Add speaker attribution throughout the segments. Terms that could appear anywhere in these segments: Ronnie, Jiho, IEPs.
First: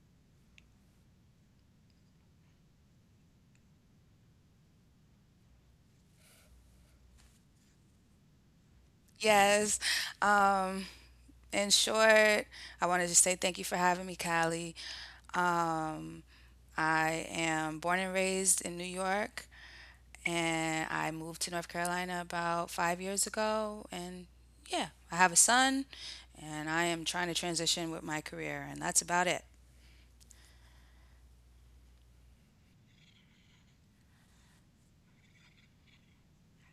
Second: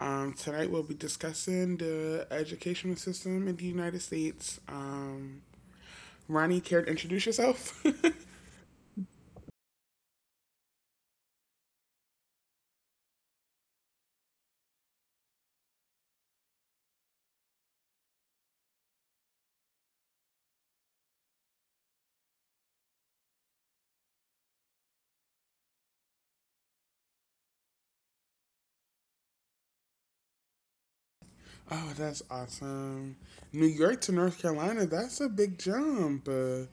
Speaker 1: Tonight we'll be discussing the educational system in the United States. Ronnie, care to introduce yourself?
Speaker 2: Yes. Um, in short, I want to just say thank you for having me, Callie. Um, I am born and raised in New York, and I moved to North Carolina about 5 years ago. And yeah, I have a son, and I am trying to transition with my career, and that's about it.
Speaker 1: Oh, that's awesome. New York to North Carolina, that's a big jump. Uh,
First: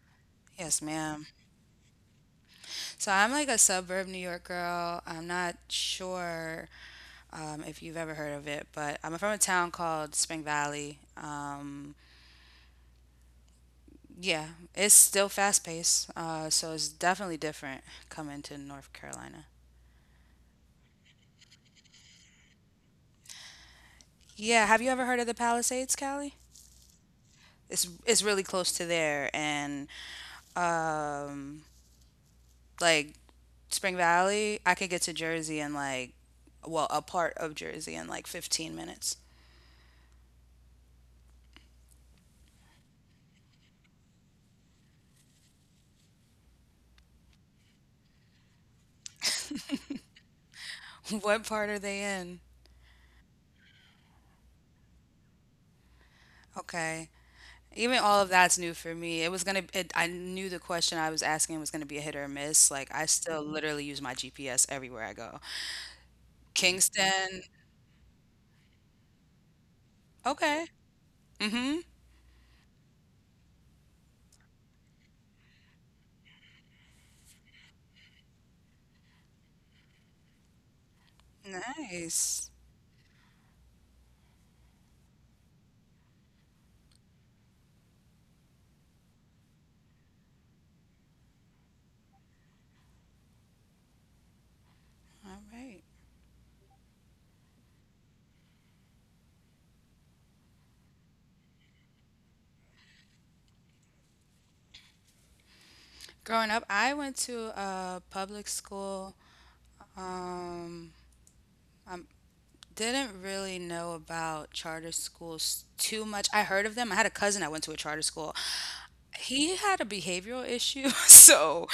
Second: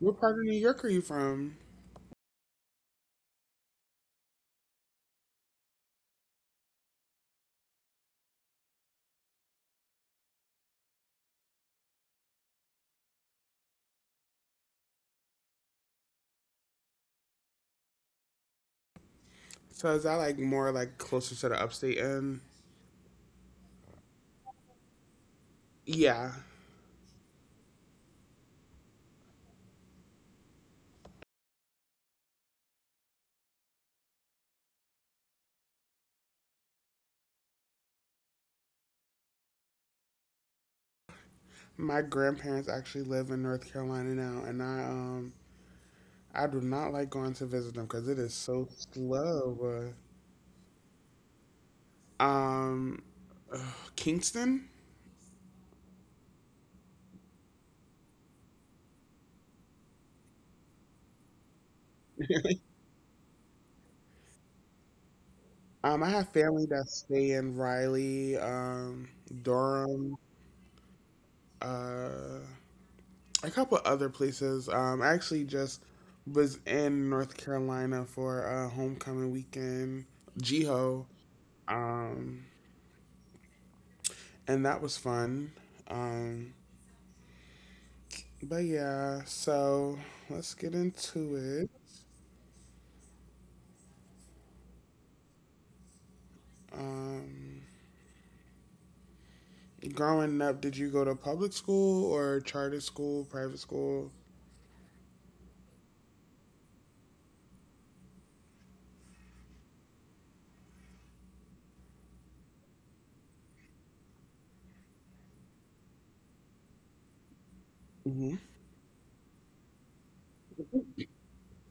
Speaker 1: what part of New
Speaker 2: Yes,
Speaker 1: York are you
Speaker 2: ma'am.
Speaker 1: from?
Speaker 2: So I'm like a suburb New York girl. I'm not sure if you've ever heard of it, but I'm from a town called Spring Valley. Yeah, it's still fast paced, so it's definitely different coming to North Carolina.
Speaker 1: So is that like more like closer to the upstate end?
Speaker 2: Yeah, have you ever heard of the Palisades,
Speaker 1: Yeah,
Speaker 2: Cali? It's really close to there, and um, like Spring Valley, I could get to Jersey in like, a part of Jersey in like 15 minutes.
Speaker 1: my grandparents actually live in North Carolina now, and I do not like going to visit them because it is so slow.
Speaker 2: What part are they
Speaker 1: uh,
Speaker 2: in?
Speaker 1: Um, ugh, Kingston.
Speaker 2: Okay. Even all of that's new for me. It was gonna. It, I knew the question I was asking was gonna be a hit or miss. Like I still literally use my GPS everywhere I go.
Speaker 1: I have family that stay
Speaker 2: Kingston.
Speaker 1: in Raleigh, Durham,
Speaker 2: Okay. Mm-hmm.
Speaker 1: uh, a couple other places. I actually just was in North Carolina for a homecoming weekend, Jiho, um,
Speaker 2: Nice.
Speaker 1: and that was fun. Um, but yeah, so let's get into it.
Speaker 2: All right.
Speaker 1: Um, growing up, did you go to public school or charter school, private school?
Speaker 2: Growing up, I went to a public school. Um, I didn't really know about charter schools too much. I heard of them. I had a cousin that went to a charter school.
Speaker 1: Hmm.
Speaker 2: He had a behavioral issue, so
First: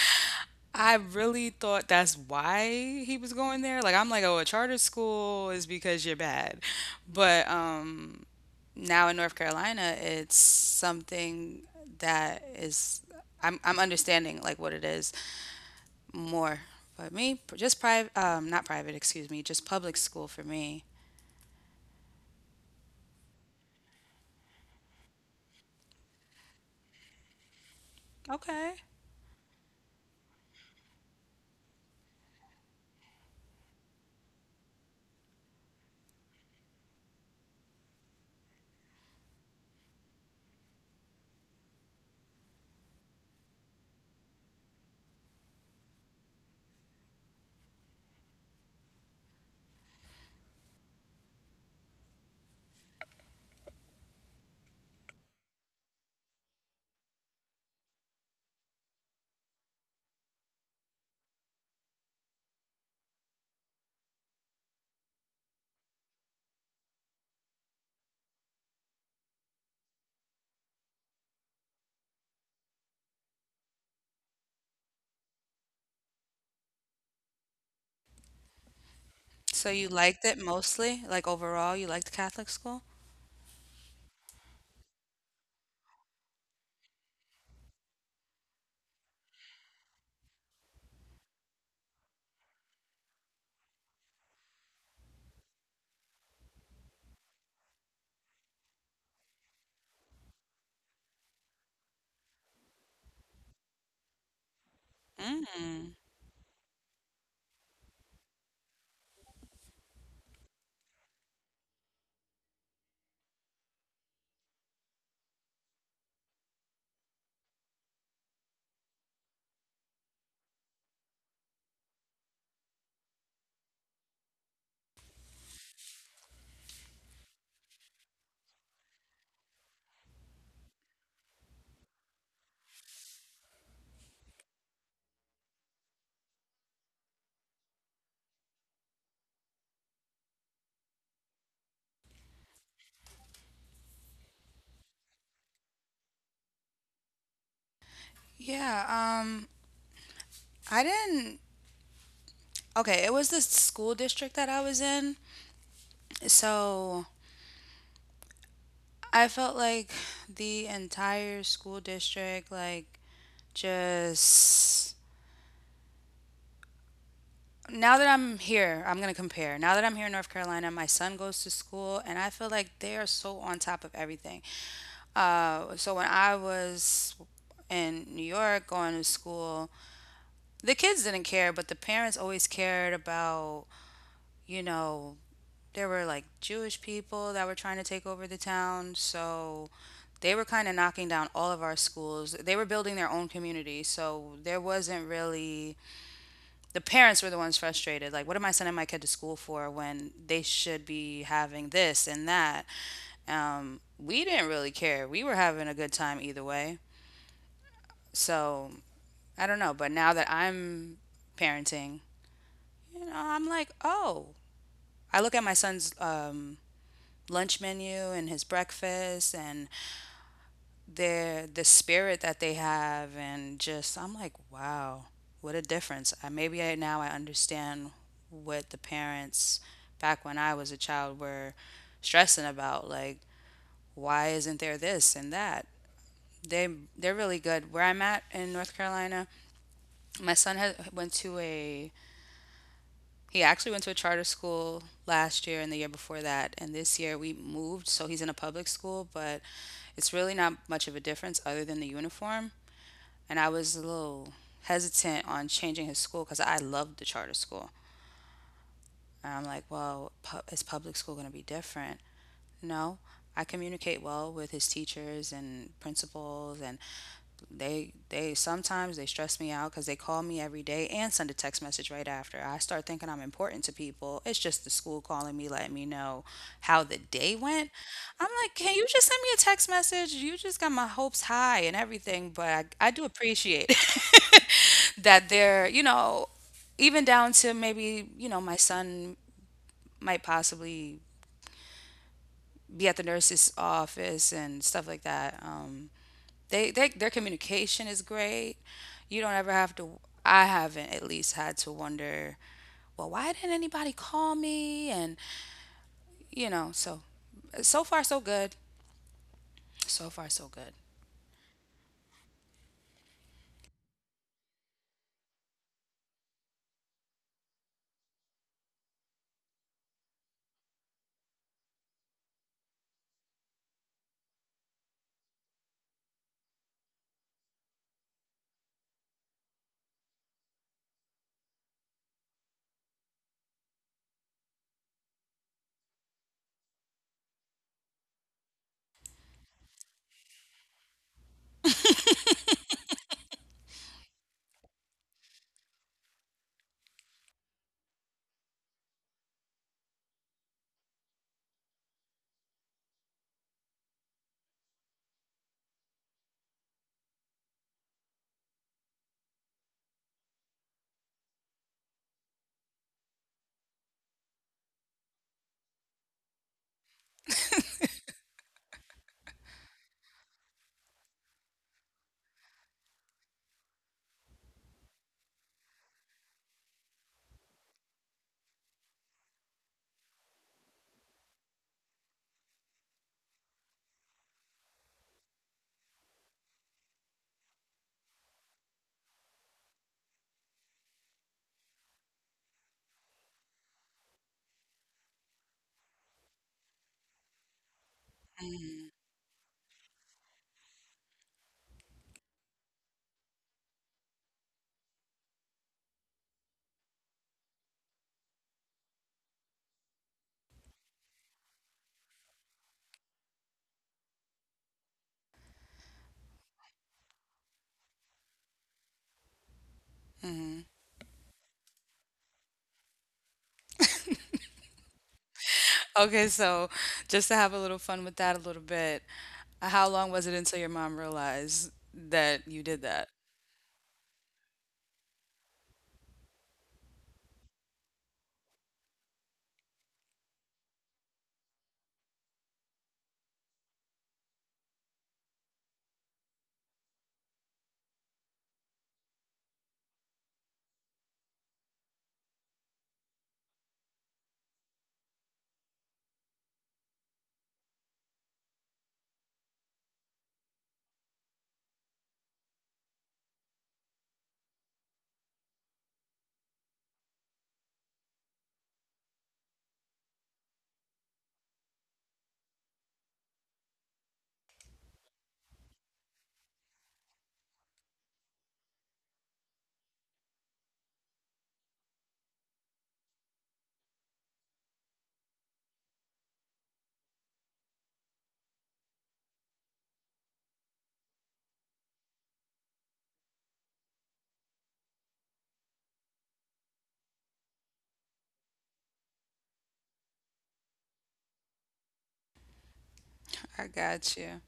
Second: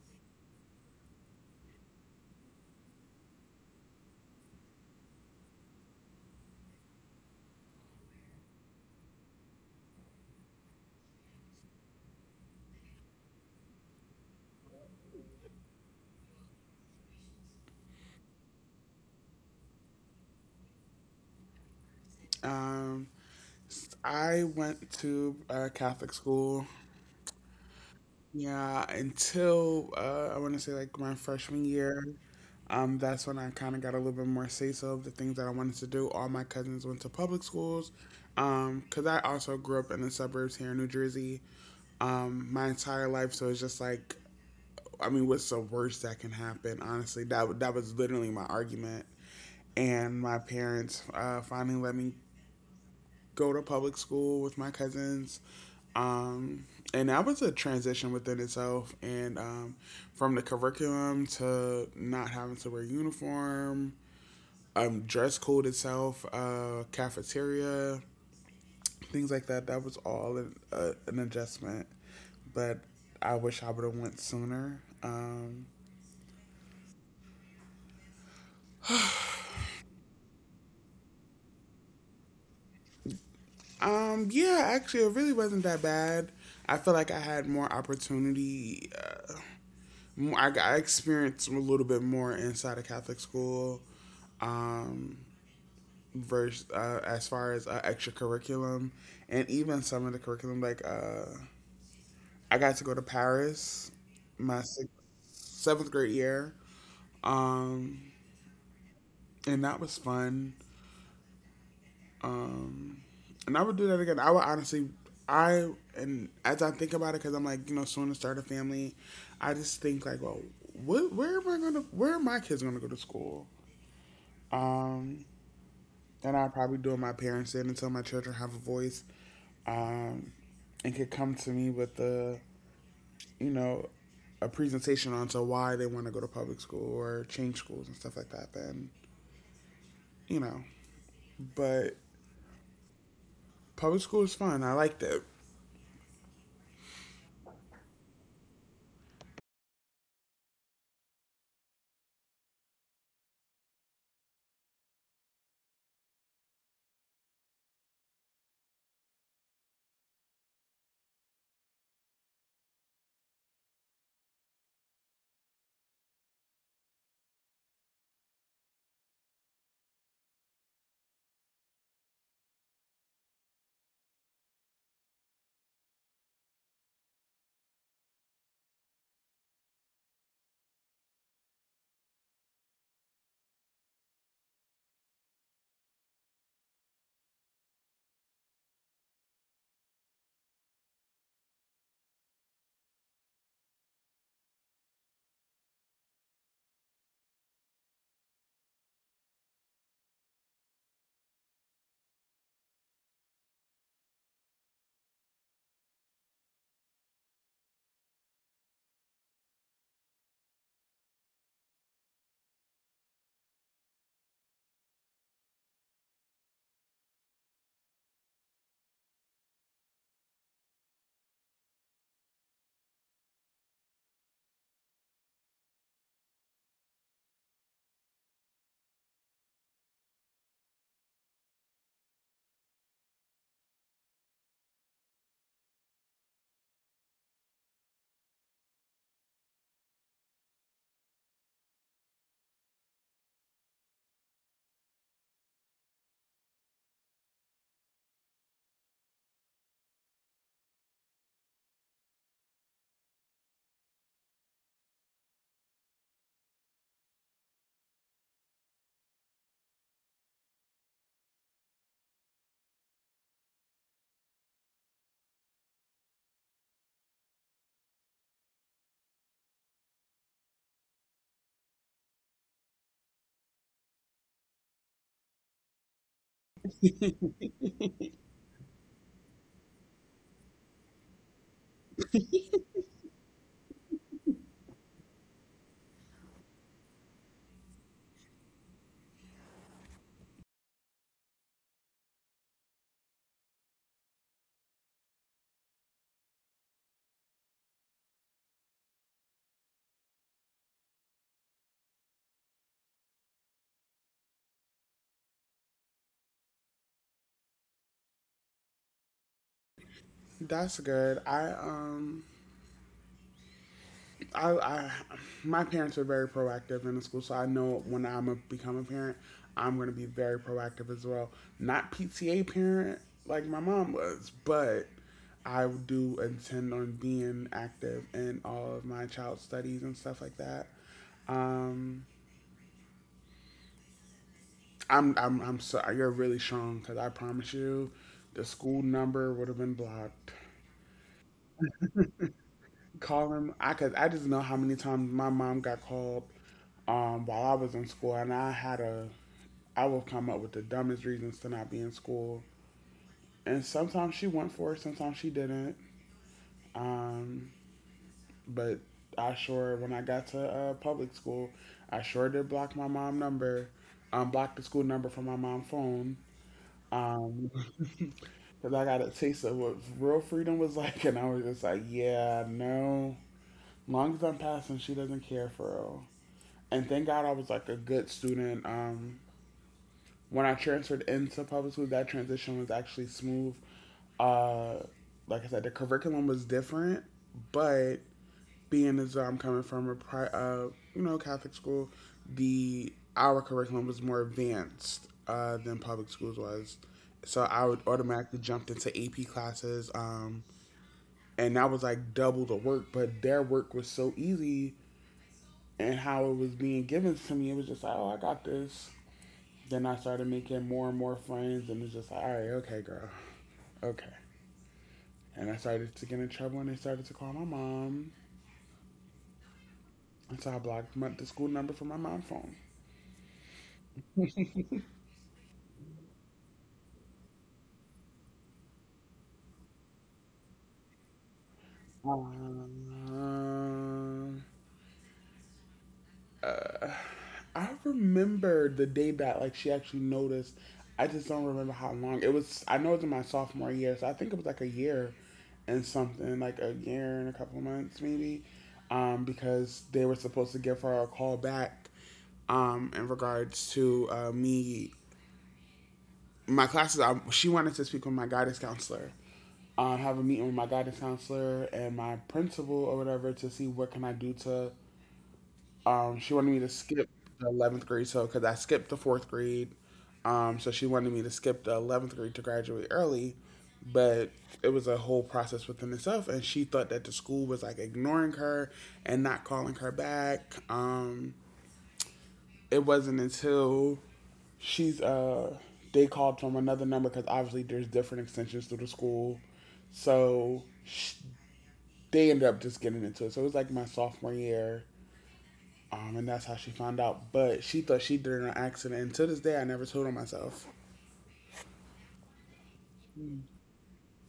Speaker 2: I really thought that's why he was going there. Like I'm like, oh, a charter school is because you're bad, but Now in North Carolina, it's something that is I'm understanding like what it is more. But me, just private, not private, excuse me, just public school for me.
Speaker 1: Um, I went to a Catholic school.
Speaker 2: Okay.
Speaker 1: Yeah, until I want to say like my freshman year. That's when I kind of got a little bit more say so of the things that I wanted to do. All my cousins went to public schools. 'Cause I also grew up in the suburbs here in New Jersey. My entire life, so it's just like, I mean, what's the worst that can happen? Honestly, that was literally my argument. And my parents finally let me go to public school with my cousins. Um, and that was a transition within itself. And from the curriculum to not having to wear uniform, dress code itself, cafeteria, things like that. That was all an adjustment. But I wish I would have went sooner. Um,
Speaker 2: So you liked it mostly, like overall, you liked Catholic school?
Speaker 1: um, yeah, actually, it really wasn't that bad. I feel like I had more opportunity. I experienced a little bit more inside a Catholic school, um, versus as far as extracurriculum, and even some of the curriculum. Like I got to go to Paris my sixth, seventh
Speaker 2: Mm.
Speaker 1: grade year, um, and that was fun. Um, and I would do that again. I would honestly, I and as I think about it, because I'm like, you know, soon to start a family, I just think like, well, what, where am I gonna, where are my kids gonna go to school? Um, that I'll probably do in my parents did until my children have a voice um, and could come to me with you know, a presentation on to why they want to go to public school or change schools and stuff like that, then, you know. But public school is fun. I liked it.
Speaker 2: Yeah, um, I didn't. Okay, it was the school district that I was in. So I felt like the entire school district, like, just now that I'm here, I'm gonna compare. Now that I'm here in North Carolina, my son goes to school, and I feel like they are so on top of everything. So when I was in New York going to school, the kids didn't care, but the parents always cared about, you know, there were like Jewish people that were trying to take over the town, so they were kind of knocking down all of our schools. They were building their own community, so there wasn't really the parents were the ones frustrated. Like, what am I sending my kid to school for when they should be having this and that? We didn't really care. We were having a good time either way. So I don't know. But now that I'm parenting, you know, I'm like, oh, I look at my son's lunch menu and his breakfast and their the spirit that they have and just I'm like, wow, what a difference. I, maybe I Now I understand what the parents back when I was a child were stressing about like why isn't there this and that. They they're really good. Where I'm at in North Carolina, my son has went to a he actually went to a charter school last year and the year before that, and this year we moved so he's in a public school, but it's really not much of a difference other than the uniform, and I was a little hesitant on changing his school because I loved the charter school. And I'm like, well, is public school going to be different? No, I communicate well with his teachers and principals, and they sometimes they stress me out because they call me every day and send a text message right after. I start thinking I'm important to people. It's just the school calling me, letting me know how the day went. I'm like, can you just send me a text message? You just got my hopes high and everything, but I do appreciate it. That they're, you know, even down to maybe, you know, my son might possibly be at the nurse's office and stuff like that. They their communication is great. You don't ever have to. I haven't at least had to wonder, well, why didn't anybody call me? And you know, so so far so good. So far so good.
Speaker 1: That's good. I My parents are very proactive in the school, so I know when become a parent, I'm going to be very proactive as well. Not PTA parent like my mom was, but I do intend on being active in all of my child studies and stuff like that. Um, I'm sorry, you're really strong because I promise you, the school number would have been blocked. Calling, I cause I just know how many times my mom got called while I was in school, and I would come up with the dumbest reasons to not be in school, and sometimes she went for it, sometimes she didn't. Um, but I sure, when I got to public school, I sure did block my mom number, block the school number from my mom's phone. Um, cause I got a taste of what real freedom was like, and I was just like, yeah, no, long as I'm passing, she doesn't care for real. And thank God I was like a good student. When I transferred into public school, that transition was actually smooth. Uh, like I said, the curriculum was different, but being as I'm coming from a Catholic school, the our curriculum was more advanced than public schools was. So I would automatically jump into AP classes, and that was like double the work. But their work was so easy, and how it was being given to me, it was just like, oh, I got this. Then I started making more and more friends, and it's just like, all right, okay, girl, okay. And I started to get in trouble, and they started to call my mom,
Speaker 2: Hmm.
Speaker 1: and so I blocked the school number from my mom's phone.
Speaker 2: Okay, so just to have a little fun with that a little bit, how long was it until your mom realized that you did that?
Speaker 1: Um, I remember the day that like she actually noticed. I just don't remember how long it was. I know it was in my sophomore year, so I think it was like a year and something, like a year and a couple of months maybe, because they were supposed to give her a call back in regards to me my classes. She wanted to speak with my guidance counselor. Have a meeting with my guidance counselor and my principal or whatever to see what can I do to. She wanted me to skip the 11th grade, so because I skipped the fourth grade, so she wanted me to skip the 11th grade to graduate early, but it was a whole process within itself, and she thought that the school was like ignoring her and not calling her back. It wasn't until she's they called from another number because obviously there's different extensions through the school, so sh they ended up just getting into it. So it was like my sophomore year, and that's how she found out. But she thought she did it in an accident. And to this day, I never told on myself.
Speaker 2: I got you.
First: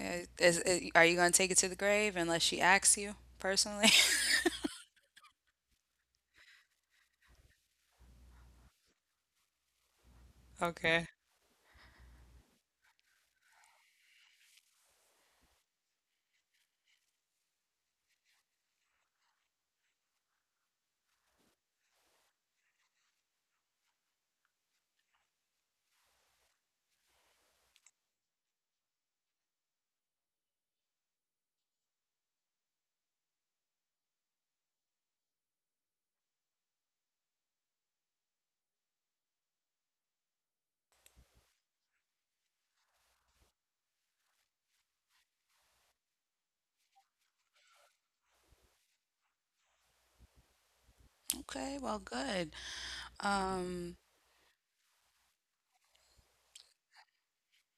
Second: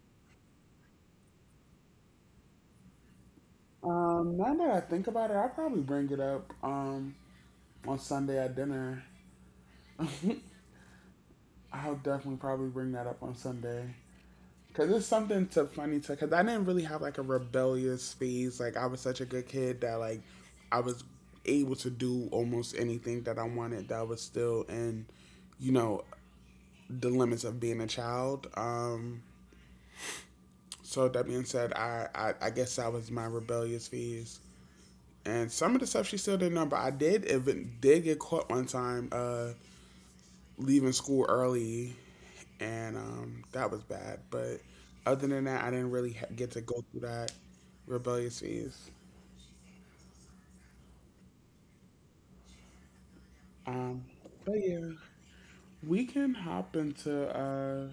Speaker 2: Yeah, are you going to take it to the grave unless she asks you personally?
Speaker 1: Now that I think about it, I'll probably bring it up on Sunday at dinner.
Speaker 2: Okay.
Speaker 1: I'll definitely probably bring that up on Sunday. Because it's something to funny to, because I didn't really have like a rebellious phase. Like, I was such a good kid that, like, I was able to do almost anything that I wanted that was still in, you know, the limits of being a child. So that being said, I guess that was my rebellious phase. And some of the stuff she still didn't know, but I did even did get caught one time leaving school early, and that was bad. But other than that, I didn't really get to go through that rebellious phase.
Speaker 2: Okay, well, good.
Speaker 1: Um,
Speaker 2: Um,
Speaker 1: but yeah, we can hop into. Uh,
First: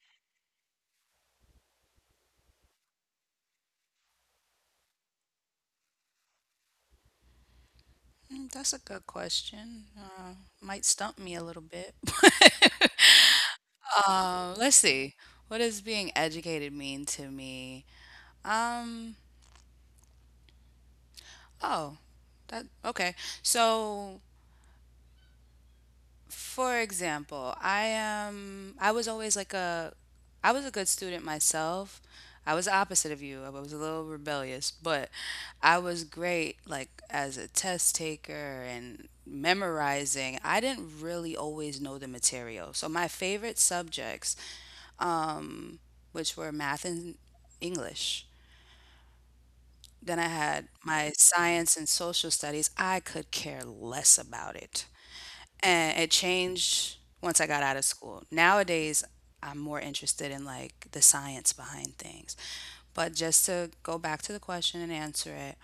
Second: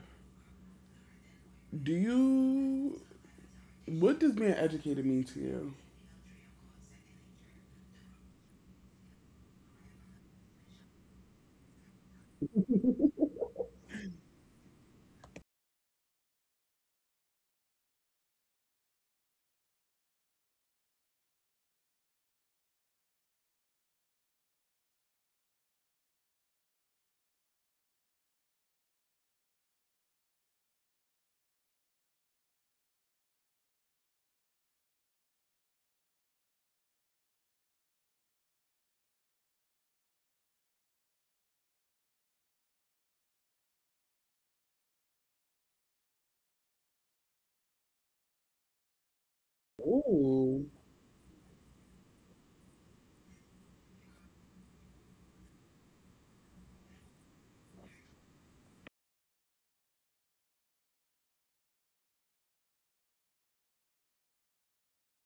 Speaker 1: do you? What does being educated mean to you?
Speaker 2: that's a good question. Might stump me a little bit. Let's see. What does being educated mean to me? Um, oh, that Okay. So for example, I am I was always like a I was a good student myself. I was the opposite of you. I was a little rebellious, but I was great like as a test taker and memorizing. I didn't really always know the material. So my favorite subjects, which were math and English, then I had
Speaker 1: Ooh.
Speaker 2: my science and social studies. I could care less about it. And it changed once I got out of school. Nowadays, I'm more interested in like the science behind things. But just to go back to the question and answer it,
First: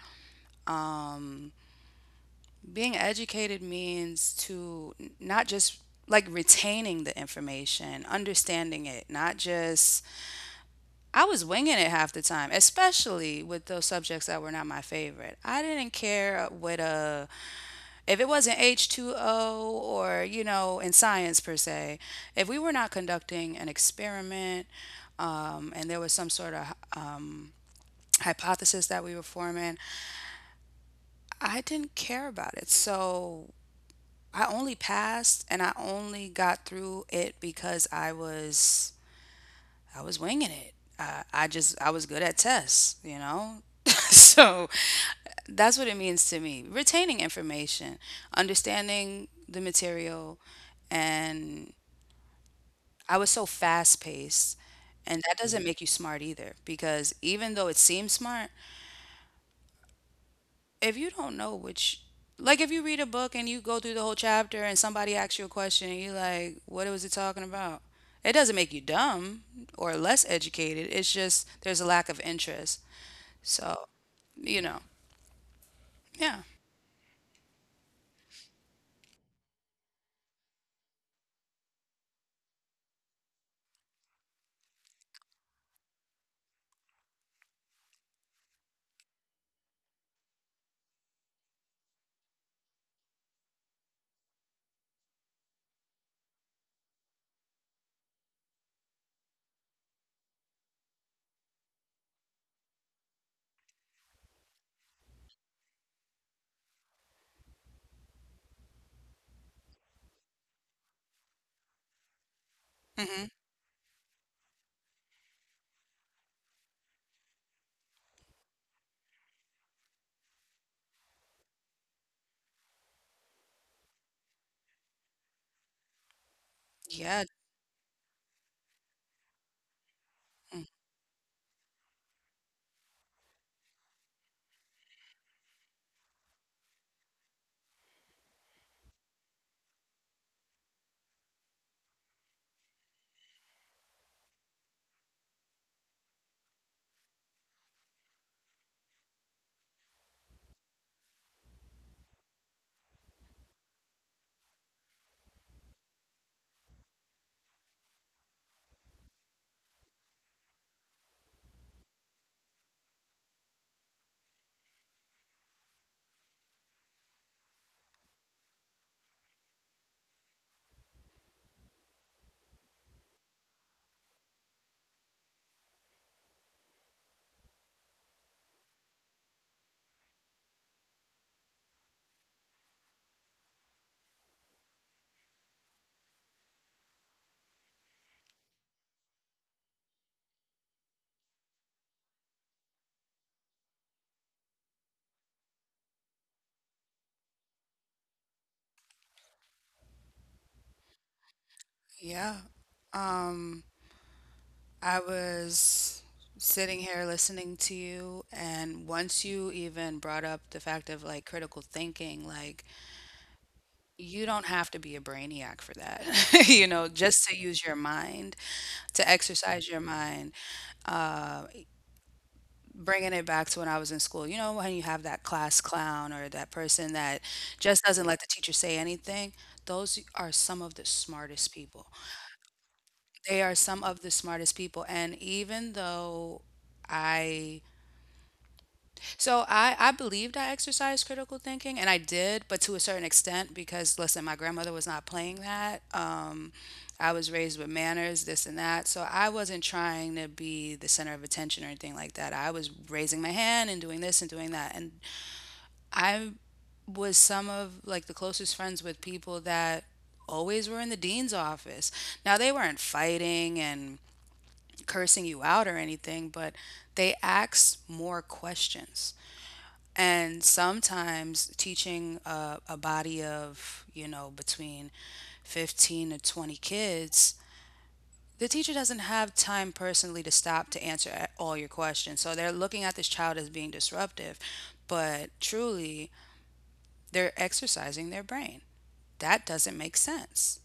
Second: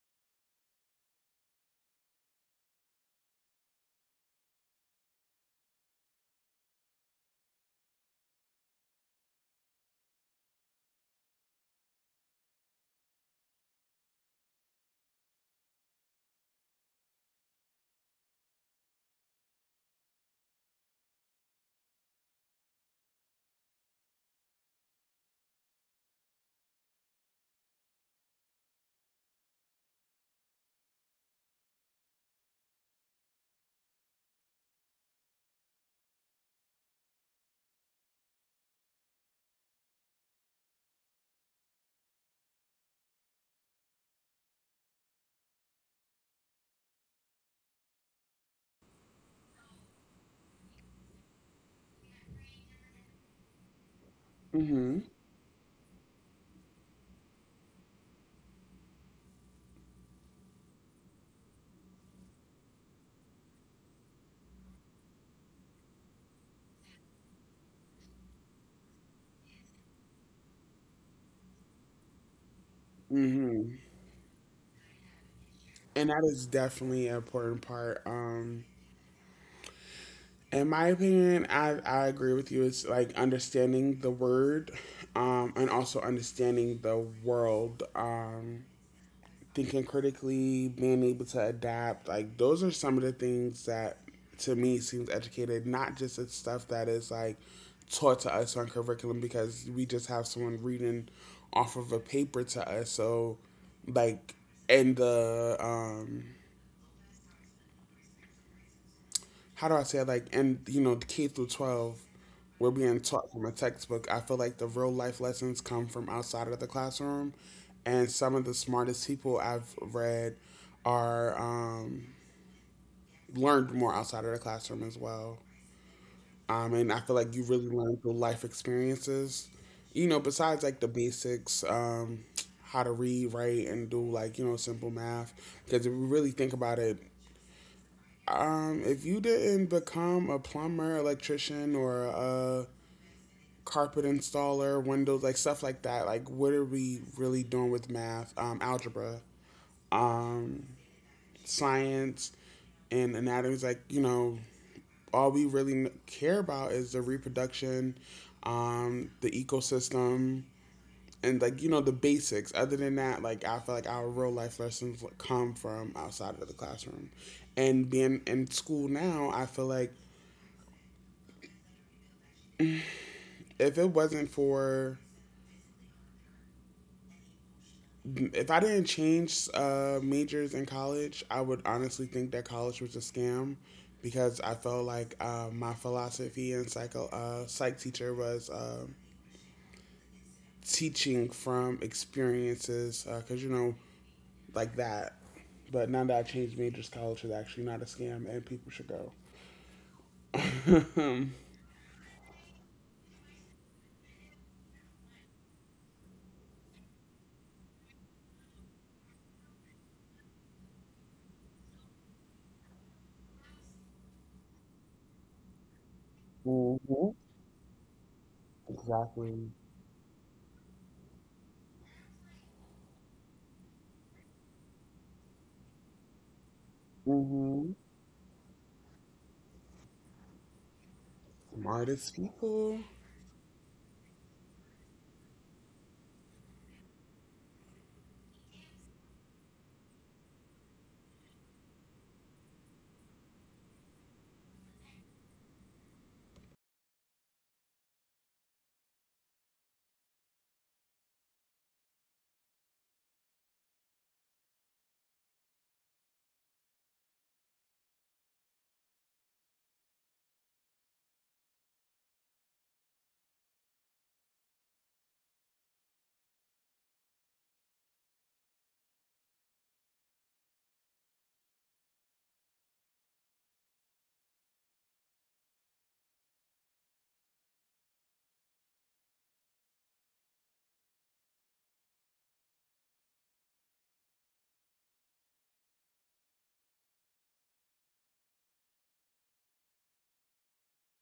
Speaker 2: being educated means to not just like retaining the information, understanding it, not just I was winging it half the time, especially with those subjects that were not my favorite. I didn't care what a if it wasn't H2O or, you know, in science per se, if we were not conducting an experiment and there was some sort of hypothesis that we were forming, I didn't care about it. So I only passed and I only got through it because I was winging it. I was good at tests, you know. So that's what it means to me. Retaining information, understanding the material, and I was so fast paced. And that doesn't make you smart either, because even though it seems smart, if you don't know which, like if you read a book and you go through the whole chapter and somebody asks you a question and you're like, what was it talking about? It doesn't make you dumb or less educated. It's just there's a lack of interest. So,
Speaker 1: Mhm.
Speaker 2: you know,
Speaker 1: And that
Speaker 2: yeah.
Speaker 1: is definitely an important part. In my opinion, I agree with you. It's like understanding the word and also understanding the world. Thinking critically, being able to adapt. Like, those are some of the things that to me seems educated, not just it's stuff that is like taught to us on curriculum because we just have someone reading off of a paper to us. So, like, in the. How do I say it? Like and you know the K through 12 we're being
Speaker 2: Hmm.
Speaker 1: taught from a textbook. I feel like the real life lessons come from outside of the classroom, and some of the smartest people I've read are learned more outside of the classroom as well. And I feel
Speaker 2: Yeah.
Speaker 1: like you really learn through life experiences. You know, besides
Speaker 2: Mm.
Speaker 1: like the basics, how to read, write, and do like you know simple math. Because if we really think about it, if you didn't become a plumber, electrician, or a carpet installer, windows, like stuff like that, like what are we really doing with math, algebra, um, science, and anatomy? Like, you know, all we really care about is the reproduction, the ecosystem, and like, you know, the basics. Other than that, like, I feel like our real life lessons come from outside of the classroom. And being in school now, I feel like if it wasn't for if I didn't change majors in college, I would honestly think that college was a scam because I felt like my philosophy and psych teacher was teaching from experiences because you know like that. But now that I changed majors, college is actually not a scam, and people should go. Hmm.
Speaker 2: Yeah. Um, I was sitting here listening to you, and once you even brought up the fact of like critical thinking, like you don't have to be a brainiac for that, you know,
Speaker 1: Mm-hmm.
Speaker 2: just to use your mind, to
Speaker 1: Exactly.
Speaker 2: exercise your mind, bringing it back to when I was in school. You know, when you have that class clown or that person that
Speaker 1: Mm-hmm.
Speaker 2: just doesn't let the teacher say anything, those are some of the smartest people.
Speaker 1: Smartest people.
Speaker 2: They are some of the smartest people. And even though I So I believed I exercised critical thinking, and I did, but to a certain extent because listen, my grandmother was not playing that. I was raised with manners, this and that, so I wasn't trying to be the center of attention or anything like that. I was raising my hand and doing this and doing that, and I was some of like the closest friends with people that always were in the dean's office. Now they weren't fighting and cursing you out or anything, but they asked more questions. And sometimes teaching a body of, you know, between 15 to 20 kids, the teacher doesn't have time personally to stop to answer all your questions. So they're looking at this child as being disruptive, but truly they're exercising their brain. That doesn't make sense.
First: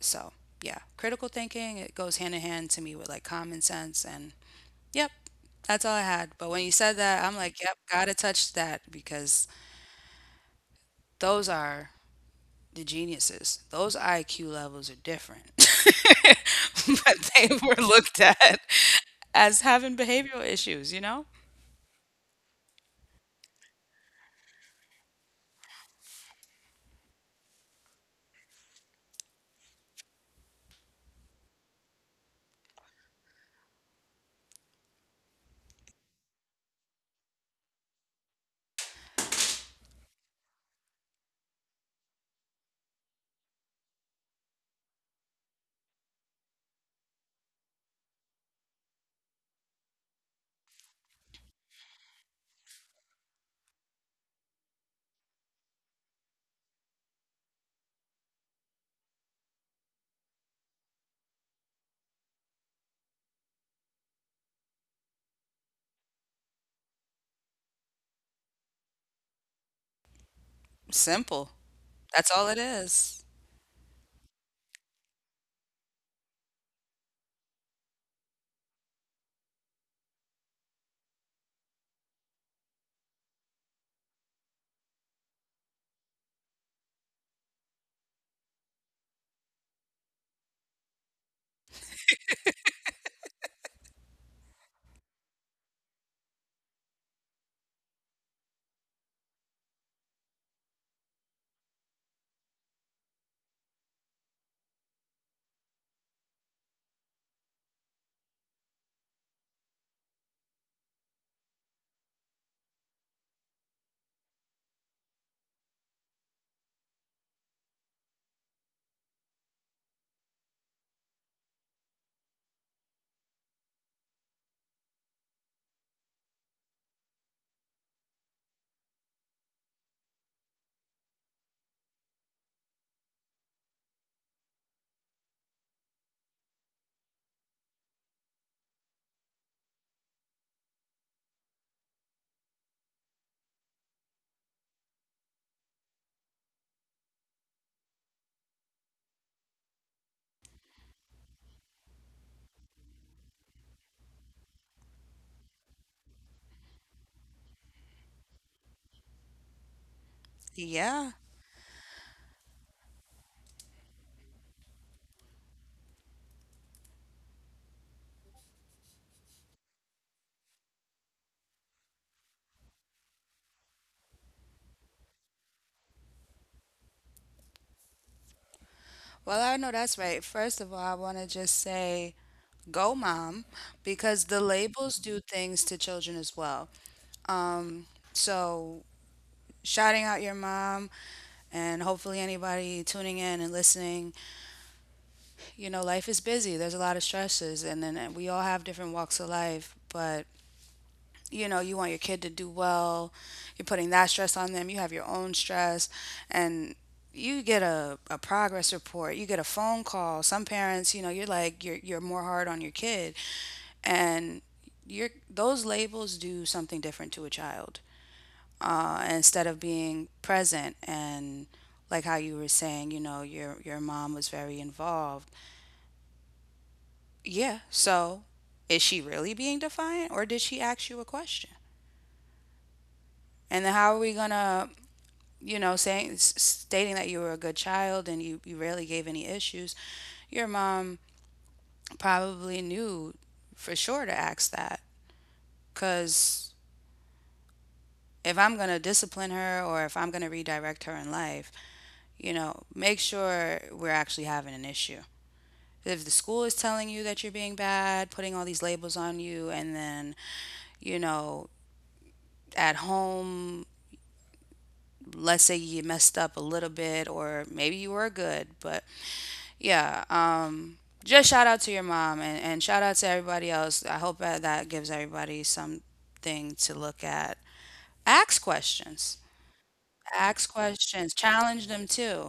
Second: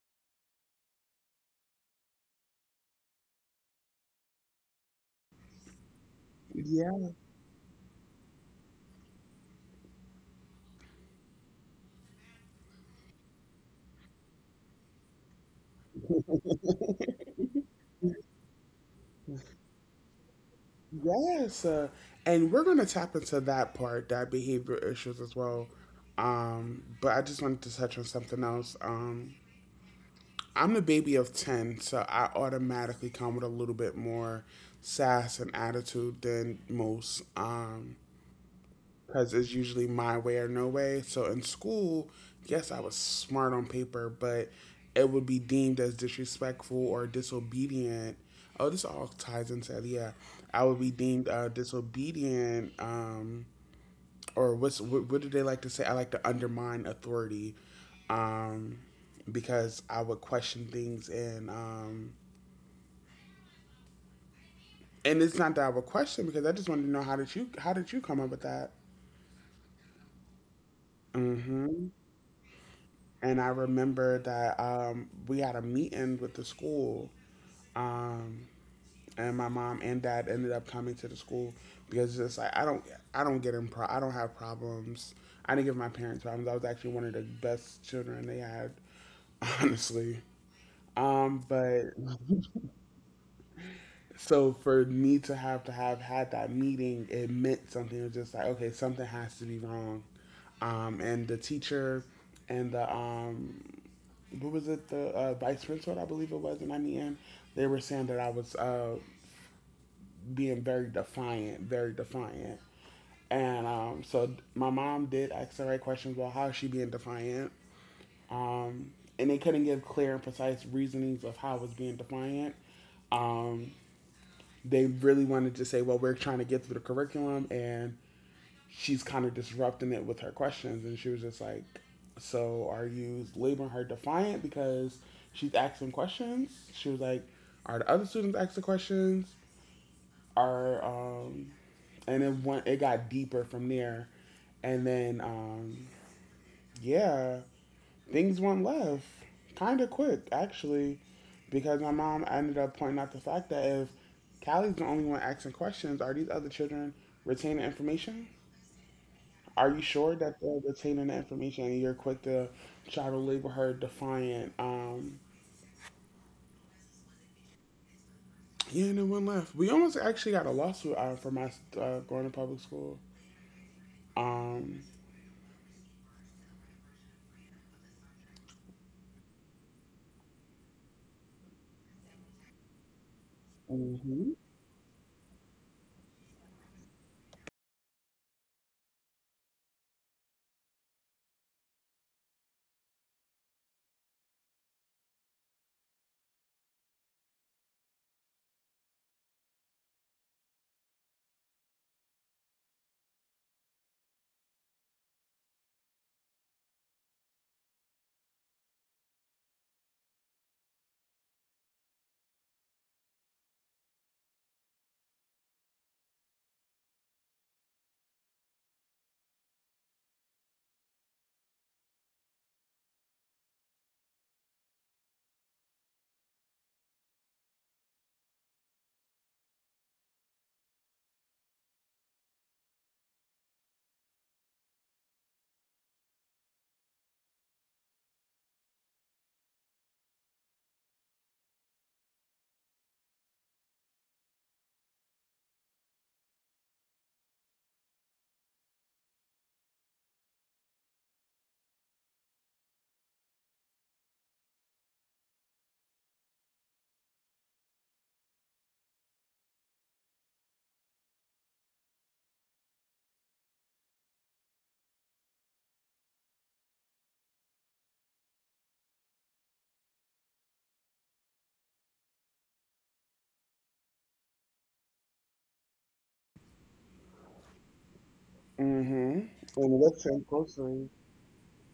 Speaker 2: So, yeah, critical thinking, it goes hand in hand to me with like common sense and yep, that's all I had. But when you said
Speaker 1: Yeah.
Speaker 2: that, I'm like, yep, gotta touch that because those are the geniuses. Those IQ levels are different. But they were looked at as having behavioral issues, you know?
Speaker 1: Yes, and we're going to tap into that part, that behavior issues as well. But I just wanted to touch on something else. I'm a baby of 10, so I automatically come with a little bit more sass and attitude than most. Because it's usually my way or no way. So in school, yes, I was smart on paper, but it would be deemed as disrespectful or disobedient. Oh, this all ties into it. Yeah. I would be deemed disobedient, or what do they like to say? I like to undermine authority, um, because I would question things and it's not that I would question because I just wanted to know how did you come up with that?
Speaker 2: Simple.
Speaker 1: Mm-hmm.
Speaker 2: That's all it is.
Speaker 1: And I remember that we had a meeting with the school, um, and my mom and dad ended up coming to the school because it's just like I don't have problems. I didn't give my parents problems. I was actually one of the best children they had, honestly. But so for me to have had that meeting, it meant something. It was just like, okay, something has to be wrong. And the teacher and the what was it, the Vice Rinshot, I believe it was, and I mean, they were saying that I was being very defiant, very defiant. And So my mom did ask the right questions. Well, how is she being defiant? Um, and they couldn't give clear and precise reasonings of how I was being defiant. Um, they really wanted to say, well, we're trying to get through the curriculum and she's kind of disrupting it with her questions. And she was just like, so are you labeling her defiant because she's asking questions? She was like, are the other students asking questions? Are, um, and it got deeper from there. And then, um, yeah, things went left kind of quick, actually, because my mom ended up pointing out the fact that if Callie's the only one asking questions, are these other children retaining information? Are you sure that
Speaker 2: Yeah.
Speaker 1: they're retaining that information and you're quick to try to label her defiant? Yeah, no one left. We almost actually got a lawsuit for my going to public school. Um,
Speaker 2: Well, I know that's right. First of all, I want to just say go mom because the
Speaker 1: mm-hmm.
Speaker 2: labels do things to children as well. Um, so Shouting out your mom and hopefully anybody tuning in and listening you know, life is busy. There's a lot of stresses, and then and we all have different walks of life. But you know, you want your kid to do well. You're putting that stress on them. You have your own stress, and you get a progress report. You get a phone call. Some parents, you know, you're like you're more hard on your kid, and your those labels do something different to a child instead of being present and like how you were saying you know your mom was very involved Yeah. So is she really being defiant or did she ask you a question? And then how are we going to, saying stating that you were a good child and you rarely gave any issues? Your mom probably knew for sure to ask that, because if I'm going to discipline her or if I'm going to redirect her in life, you know, make sure we're actually having an issue. If the school is telling you that you're being bad, putting all these labels on you, and then, you know, at home, let's say you messed up a little bit or maybe you were good but yeah. Just shout out to your mom, and shout out to everybody else. I hope that gives everybody something to look at. Ask questions.
Speaker 1: Mm-hmm. And
Speaker 2: Ask
Speaker 1: listen
Speaker 2: questions,
Speaker 1: closely.
Speaker 2: challenge them too.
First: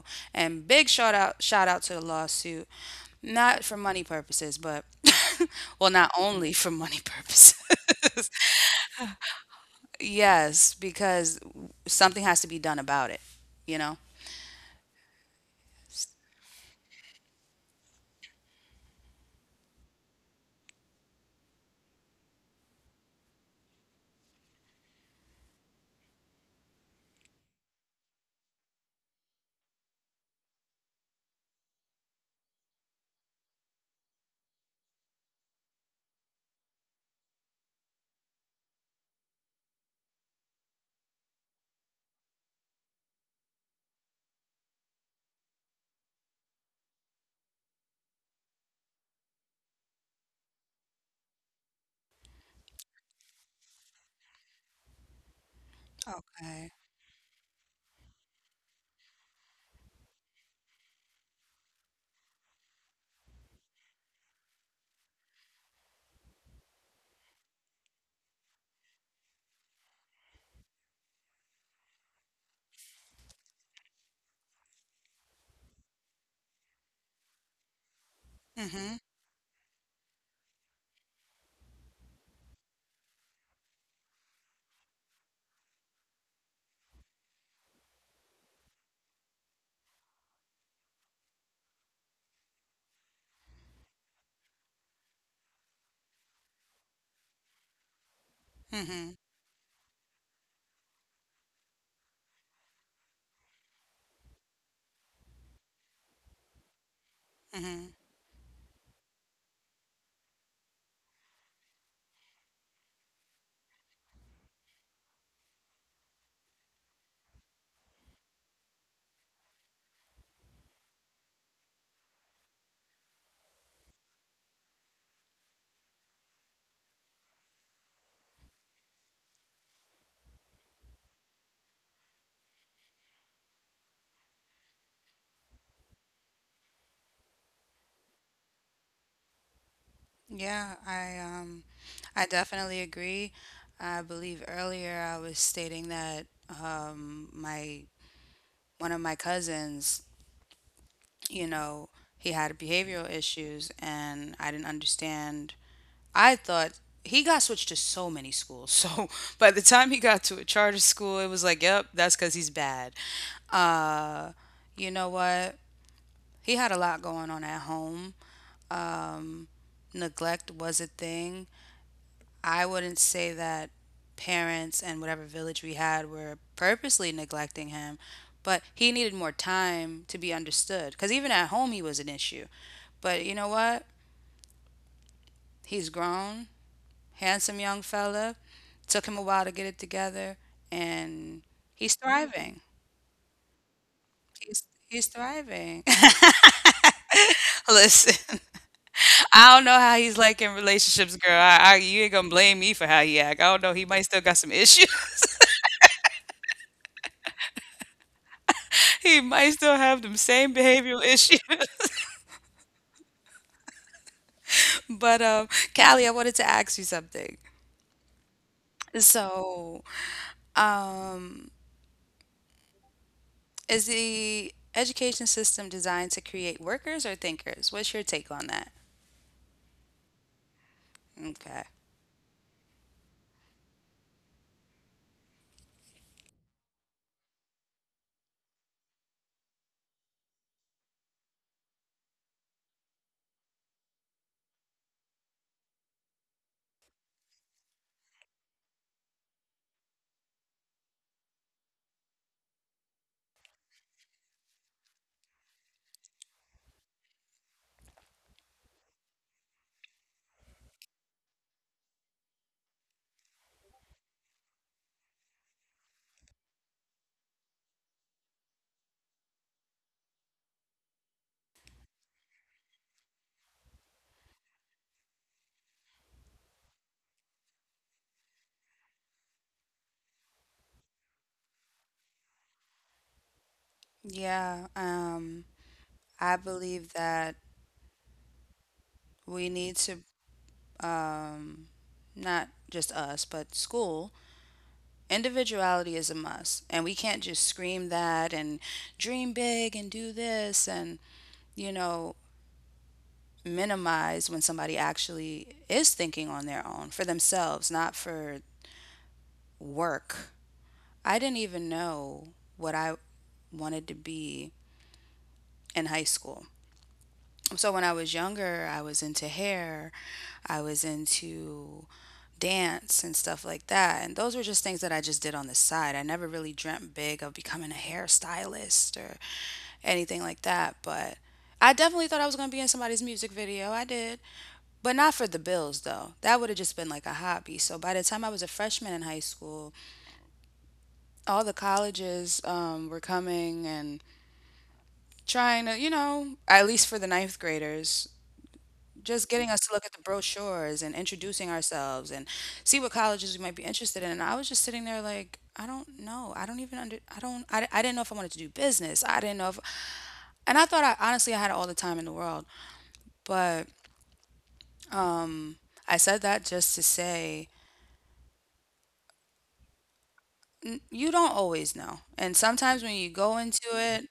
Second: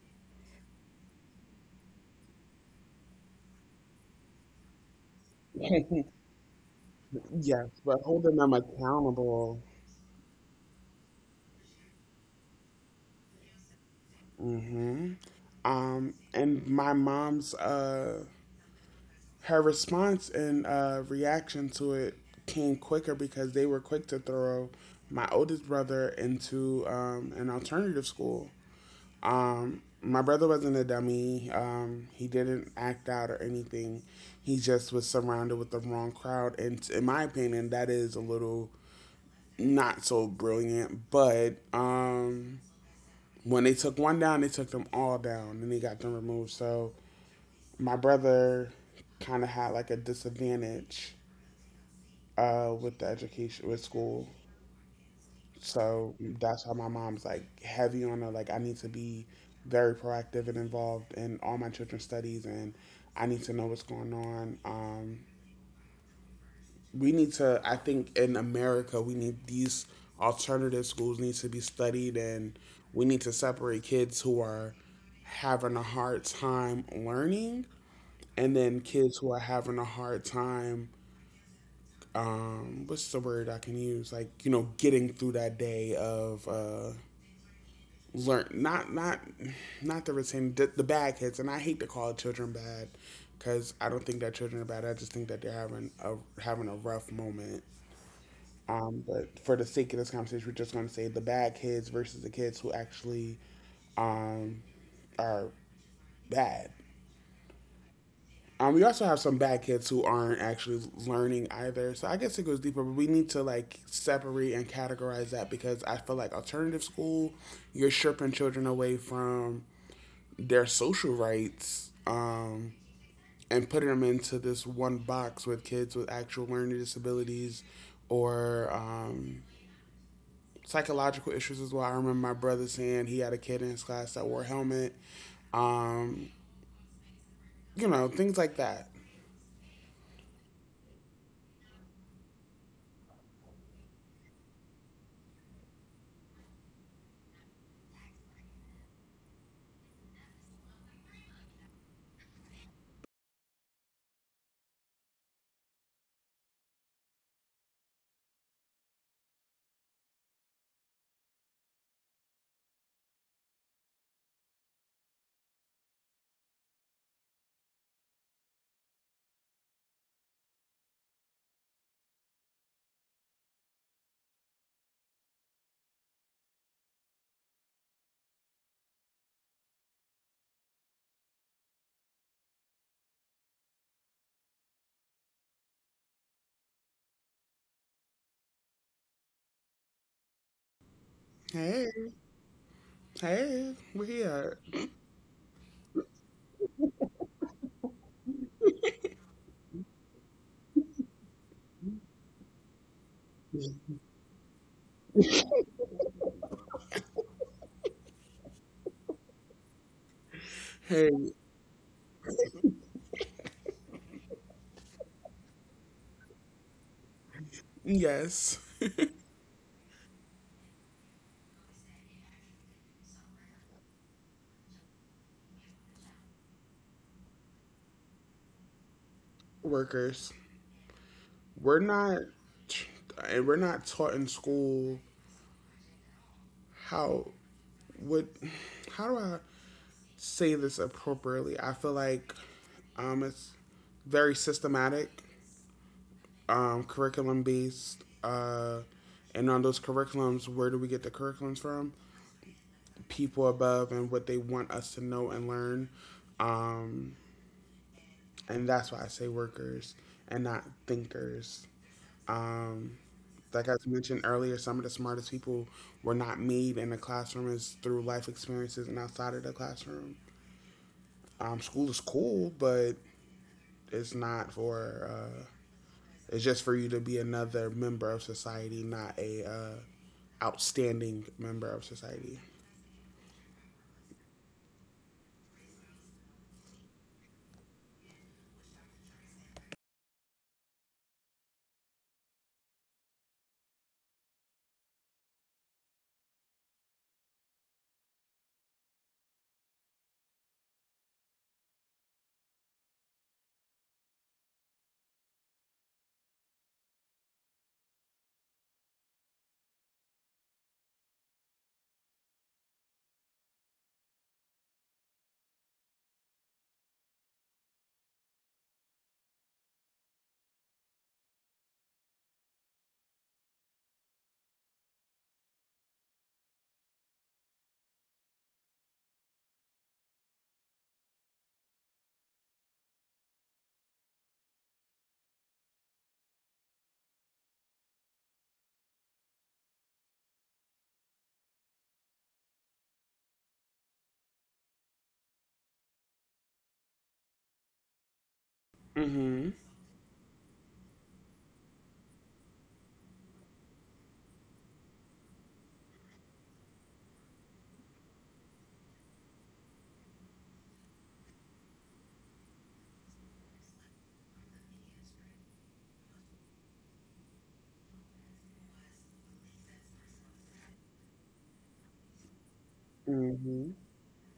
Speaker 2: And big shout out to the lawsuit, not for money purposes but well, not only for money purposes.
Speaker 1: Yes, but holding them accountable.
Speaker 2: Yes, because something has to be done about it, you know.
Speaker 1: Mm-hmm. And my mom's her response and reaction to it came quicker because they were quick to throw my oldest brother into an alternative school. My brother wasn't a dummy. He didn't act out or anything. He just was surrounded with the wrong crowd. And in my opinion, that is a little not so brilliant. But When they took one down, they took them all down and they got them removed. So my brother kind of had like a disadvantage with the education with school. So
Speaker 2: Okay.
Speaker 1: that's how my mom's like, heavy on her. Like, I need to be very proactive and involved in all my children's studies, and I need to know what's going on. We need to. I think in America, we need these alternative schools need to be studied, and we need to separate kids who are having a hard time learning and then
Speaker 2: Mm-hmm.
Speaker 1: kids who are having a hard time what's the word I can use? Like, you know, getting through that day of learn not the retain the bad kids, and I hate to call children bad because I don't think that children are bad. I just think that they're having a rough moment.
Speaker 2: Mm-hmm.
Speaker 1: But for the sake of this conversation, we're just going to say the bad kids versus the kids who actually um, are bad.
Speaker 2: Mm-hmm.
Speaker 1: We also have some bad kids who aren't actually learning either. So I guess it goes deeper, but we need to like separate and categorize that because I feel like alternative school, you're stripping children away from their social rights and putting them into this one box with kids with actual learning disabilities or psychological issues as well. I remember my brother saying he had a kid in his class that wore a helmet. Um, you know, things like that.
Speaker 2: Yeah, I definitely agree. I believe earlier I was stating that my one of my cousins, you know, he had behavioral issues, and I didn't understand. I thought he got switched to so many schools. So by the time he got to a charter school, it was like, yep, that's because he's bad. Uh, you know what? He had a lot going on at home. Neglect was a thing. I wouldn't say that parents and whatever village we had were purposely neglecting him, but he needed more time to be understood. Because even at home, he was an issue. But you know what? He's grown, handsome young fella. Took him a while to get it together, and
Speaker 1: Hey,
Speaker 2: he's thriving.
Speaker 1: hey, we're here.
Speaker 2: He's he's thriving. Listen, I don't know how he's like in relationships, girl. I you ain't gonna blame me for how he act. I don't know. He might still got some issues. He might still have them same
Speaker 1: Hey,
Speaker 2: behavioral issues. But Callie, I wanted to ask you something.
Speaker 1: yes,
Speaker 2: So, um, is the education system designed to create workers or thinkers? What's your take on that?
Speaker 1: workers. We're
Speaker 2: Okay.
Speaker 1: not, and we're not taught in school how would how do I say this appropriately? I feel like it's very systematic, curriculum based, and on those curriculums, where do we get the curriculums from? People above and what they want us to know and learn, um, and that's why I say workers and not thinkers. Um, like I mentioned earlier, some of the smartest people were not made in the classroom, is through life experiences and outside of the classroom. School is cool, but it's not for. It's just for you to be another member of society, not a outstanding member of society.
Speaker 2: Yeah, I believe that we need to, um, not just us, but school. Individuality is a must, and we can't just scream that and dream big and do this and, you know, minimize when somebody actually is thinking on their own for themselves, not for work. I didn't even know what I wanted to be in high school. So when I was younger, I was into hair, I was into dance and stuff like that. And those were just things that I just did on the side. I never really dreamt big of becoming a hairstylist or anything like that, but I definitely thought I was going to be in somebody's music video. I did. But not for the bills, though. That would have just been like a hobby. So by the time I was a freshman in high school, all the colleges were coming and trying to, you know, at least for the ninth graders,
Speaker 1: Mhm.
Speaker 2: just getting us to look at the brochures and introducing ourselves and see what colleges we might be interested in. And I was just sitting there like, I don't know. I don't even under. I don't. I didn't know if I wanted to do business. I didn't know if. And I thought, I honestly I had all the time in the world. But I said that just to say, you don't always know. And sometimes when you go
Speaker 1: Mhm.
Speaker 2: into it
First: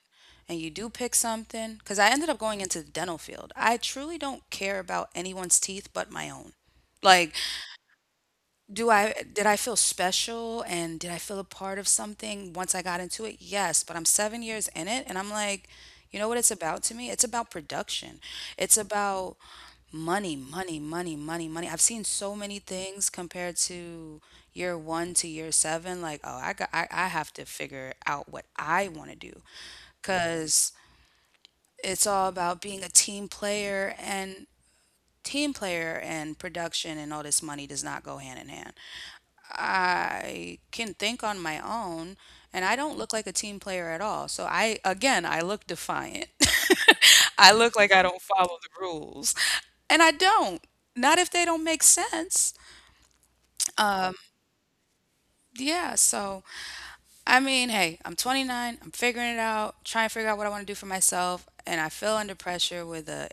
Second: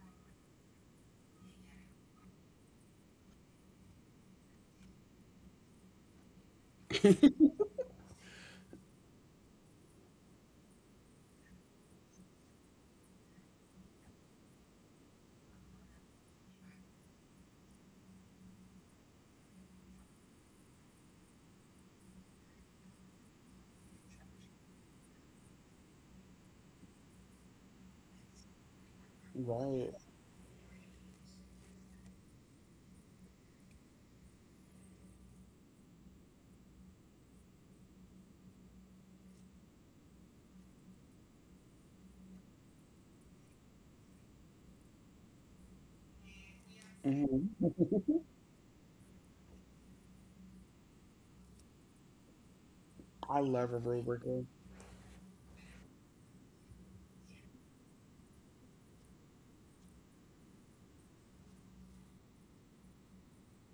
Speaker 2: and you do pick something, because I ended up going into the dental field, I truly don't care about anyone's teeth but my own. Like, do I did I feel special and did I feel a part of something once I got into it? Yes, but I'm 7 years in it and I'm like, you know what it's about to me? It's about production. It's about money, money, money, money, money. I've seen so many things compared to year 1 to year 7 like, oh, I have to figure out what I want to do
Speaker 1: Right.
Speaker 2: cuz it's all about being a team player and production, and all this money does not go hand in hand. Can think on my own, and I don't look like a team player at all. So I again, I look defiant.
Speaker 1: Mhm.
Speaker 2: I look like I don't follow the rules. And I don't. Not if they don't make sense.
Speaker 1: I love a rubric.
Speaker 2: Yeah, so I mean, hey, I'm 29, I'm figuring it out, trying to figure out what I want to do for myself, and I feel under pressure with a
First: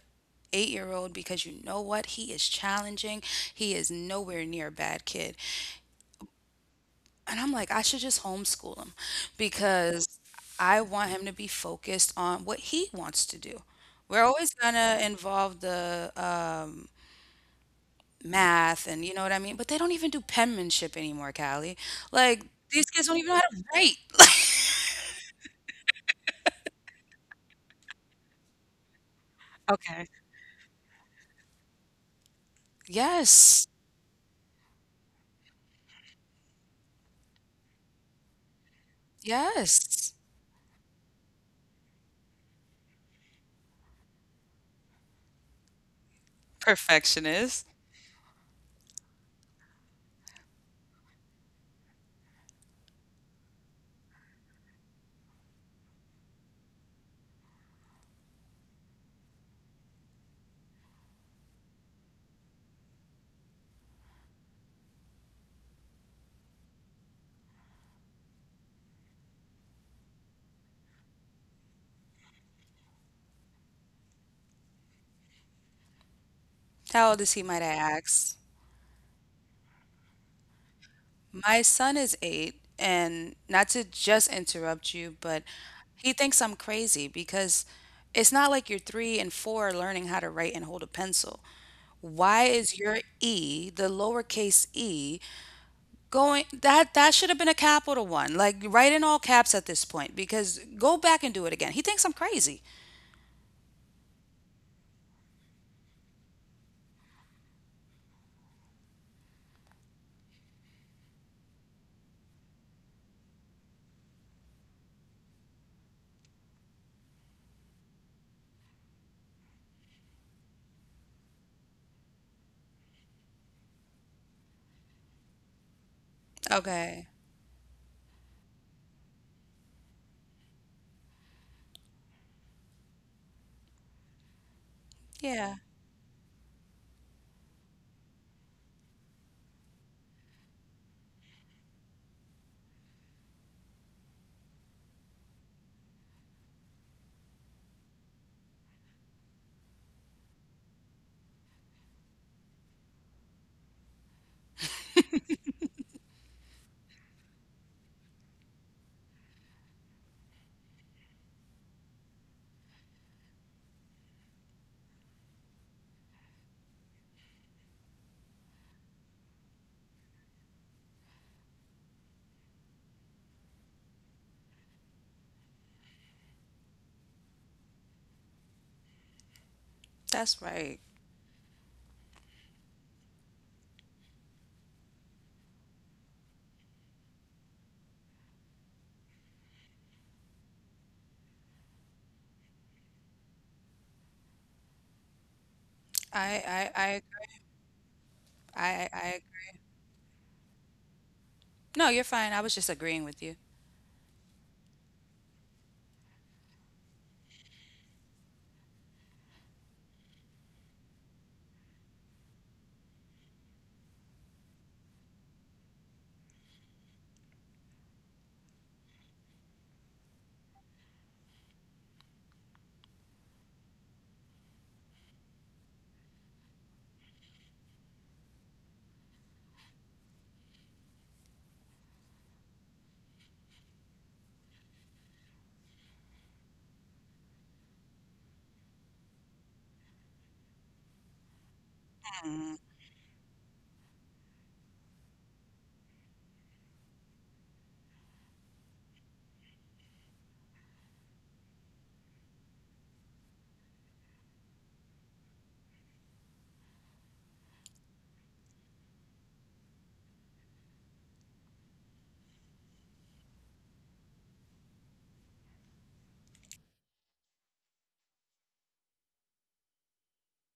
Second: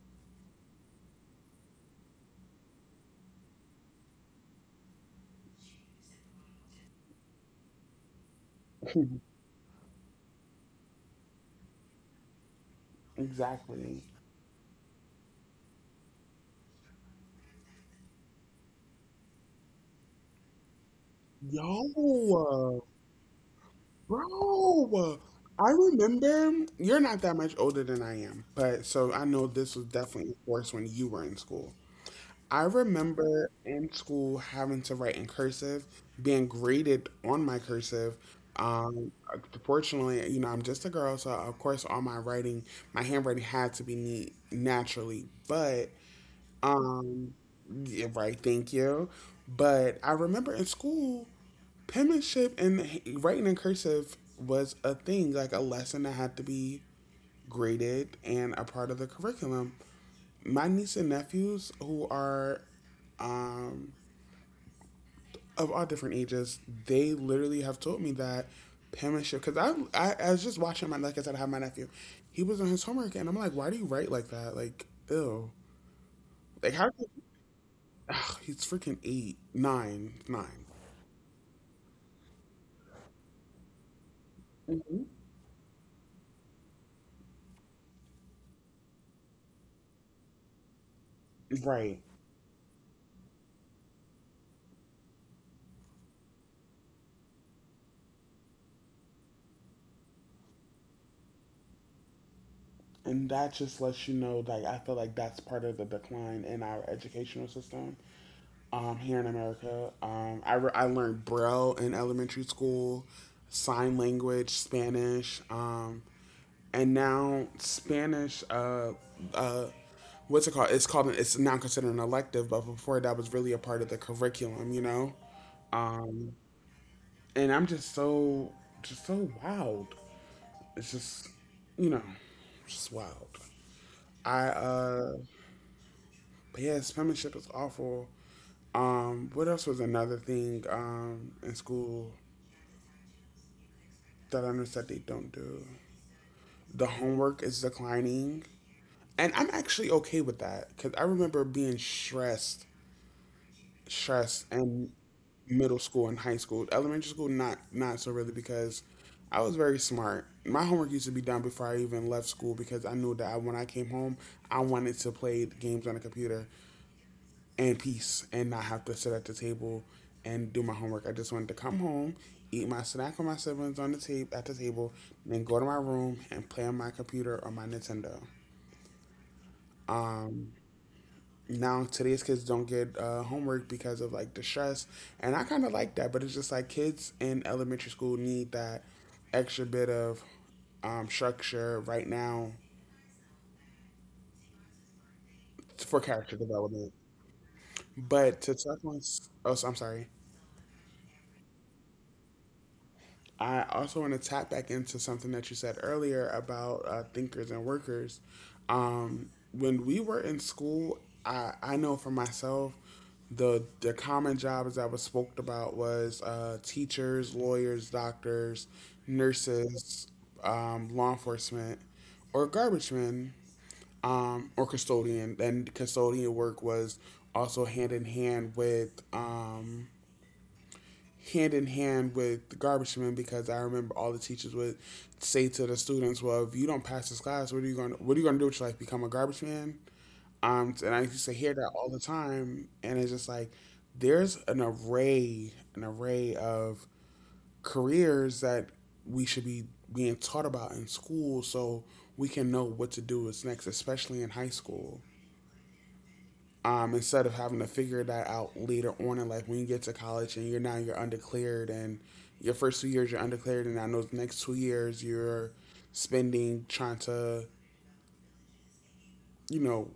Speaker 2: 8-year-old because you know what? He is challenging. He is nowhere near a bad kid. And I'm like, I should just homeschool him because I want him to be focused on what he wants to do.
Speaker 1: Exactly.
Speaker 2: We're always gonna involve the math and you know what I mean, but they don't even do penmanship anymore, Callie. Like,
Speaker 1: Yo.
Speaker 2: these kids don't even know how to write.
Speaker 1: Bro, I remember you're not that much older than I am, but so I know this was
Speaker 2: Okay.
Speaker 1: definitely worse when you were in school. I remember
Speaker 2: Yes,
Speaker 1: in school having to write in cursive, being graded on my cursive. Um,
Speaker 2: yes.
Speaker 1: Proportionally, you know, I'm just a girl, so of course all my writing, my handwriting had to be neat naturally, but um,
Speaker 2: Perfectionist.
Speaker 1: yeah, right, thank you. But I remember in school, penmanship and writing in cursive was a thing, like a lesson that had to be graded and a part of the curriculum. My niece and nephews, who are um, of all different ages, they literally have told me that penmanship. I was just watching my, like I said, I have my nephew. He was on his homework, and I'm like, why do you write like that? Like, ew. Like, how?
Speaker 2: How old is he, might I ask?
Speaker 1: Ugh, he's freaking eight, nine.
Speaker 2: My son is eight, and not to just interrupt you, but he thinks I'm crazy because it's not like you're three and four are learning how to write and hold a pencil.
Speaker 1: Right.
Speaker 2: Why is your E, the lowercase e, going that should have been a capital one. Like, write in all caps at this point, because go back and do it again. He thinks I'm crazy.
Speaker 1: And that just lets you know, like, I feel like that's part of the decline in our educational system here in America. I learned Braille in elementary school, sign language, Spanish, and now Spanish. Uh, what's it called? It's called. It's now considered an elective, but before that was really a part of the curriculum. You know. Um,
Speaker 2: Okay.
Speaker 1: and I'm just so wild. It's just you know, just wild. I
Speaker 2: Yeah,
Speaker 1: but yeah, penmanship is awful. What else was another thing in school that I noticed that they don't do? The homework is declining. And I'm actually okay with that because I remember being stressed stress in middle school and high school. Elementary school, not so really because I was very smart. My homework used to be done before I even left school because I knew that when I came home, I wanted to play games on the computer and peace and not have to sit at the table and do my homework. I just wanted to come home, eat my snack with my siblings on the table at the table, and then go to my room and play on my computer or my Nintendo.
Speaker 2: that's right.
Speaker 1: Now today's kids don't get homework because of like the stress, and I kind of like that, but it's just like kids in elementary school need that extra bit of structure right now for
Speaker 2: I
Speaker 1: character
Speaker 2: I I
Speaker 1: development but to
Speaker 2: I
Speaker 1: touch on,
Speaker 2: agree.
Speaker 1: oh so I'm sorry.
Speaker 2: No, you're fine. I was just agreeing with you.
Speaker 1: I also want to tap back into something that you said earlier about thinkers and workers. When we were in school, I know for myself, the common jobs that was spoke about was teachers, lawyers, doctors, nurses, law enforcement, or garbage men, or custodian. And custodian work was also hand in hand with hand in hand with the garbage men because I remember all the teachers would say to the students, "Well, if you don't pass this class, what are you going? To what are you going to do with your life? Become a garbage man?" And I used to hear that all the
Speaker 2: Mhm.
Speaker 1: time, and it's just like there's an array of careers that we should be being taught about in school, so we can know what to do is next, especially in high school instead of having to figure that out later on in life when you get to college and you're now you're undeclared and your first 2 years you're undeclared, and I know the next 2 years you're spending trying to, you know,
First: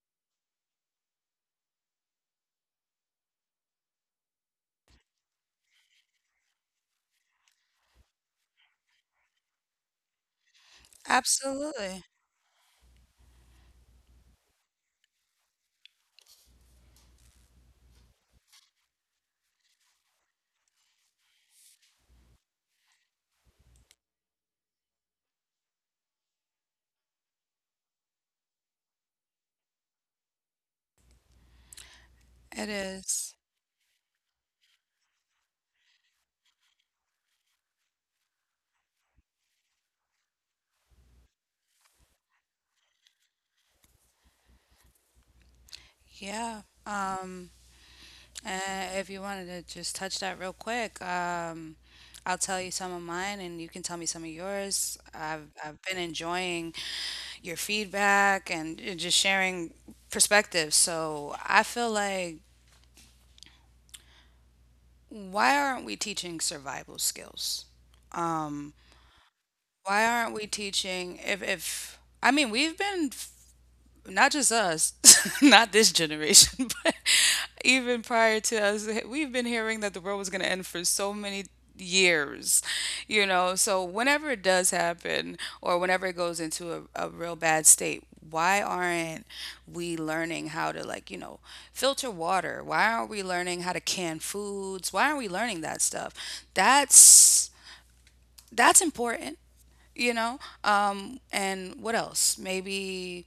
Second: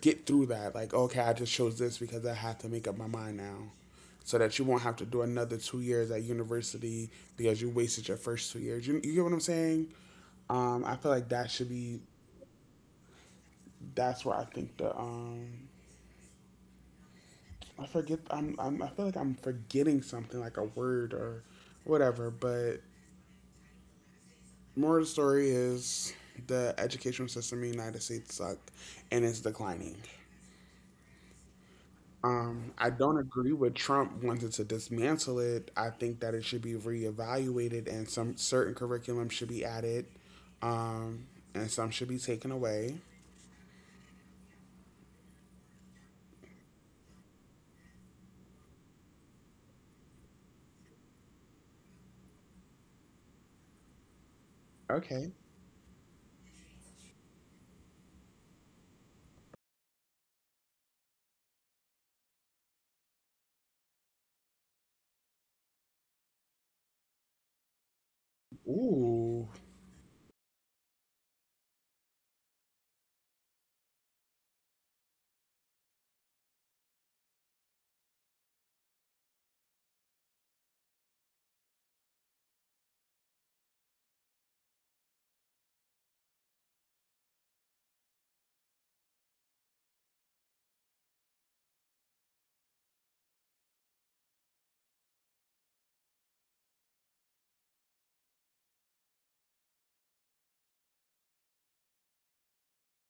Speaker 1: get through that, like, okay, I just chose this because I have to make up my mind now, so that you won't have to do another 2 years at university because you wasted your first 2 years, you get what I'm saying. I feel like that should
Speaker 2: Absolutely.
Speaker 1: be that's where I think the I forget. I feel like I'm forgetting something, like a word or whatever. But more of the story is the educational system in the United States sucked, and it's declining.
Speaker 2: It
Speaker 1: I don't
Speaker 2: is.
Speaker 1: agree with Trump wanting to dismantle it. I think that it should be reevaluated, and some certain curriculum should be added, um, and some should be taken away.
Speaker 2: Yeah. And if you wanted to just touch that real quick, I'll tell you some of mine and you can tell me some of yours.
Speaker 1: Okay.
Speaker 2: I've been enjoying your feedback and just sharing perspectives. So I feel like, why aren't we teaching survival skills? Um,
Speaker 1: Ooh.
Speaker 2: why aren't we teaching if I mean we've been not just us, not this generation, but even prior to us, we've been hearing that the world was going to end for so many years, you know. So, whenever it does happen, or whenever it goes into a real bad state, why aren't we learning how to, like, you know, filter water? Why aren't we learning how to can foods? Why aren't we learning that stuff? That's that's important, you know. And what else maybe.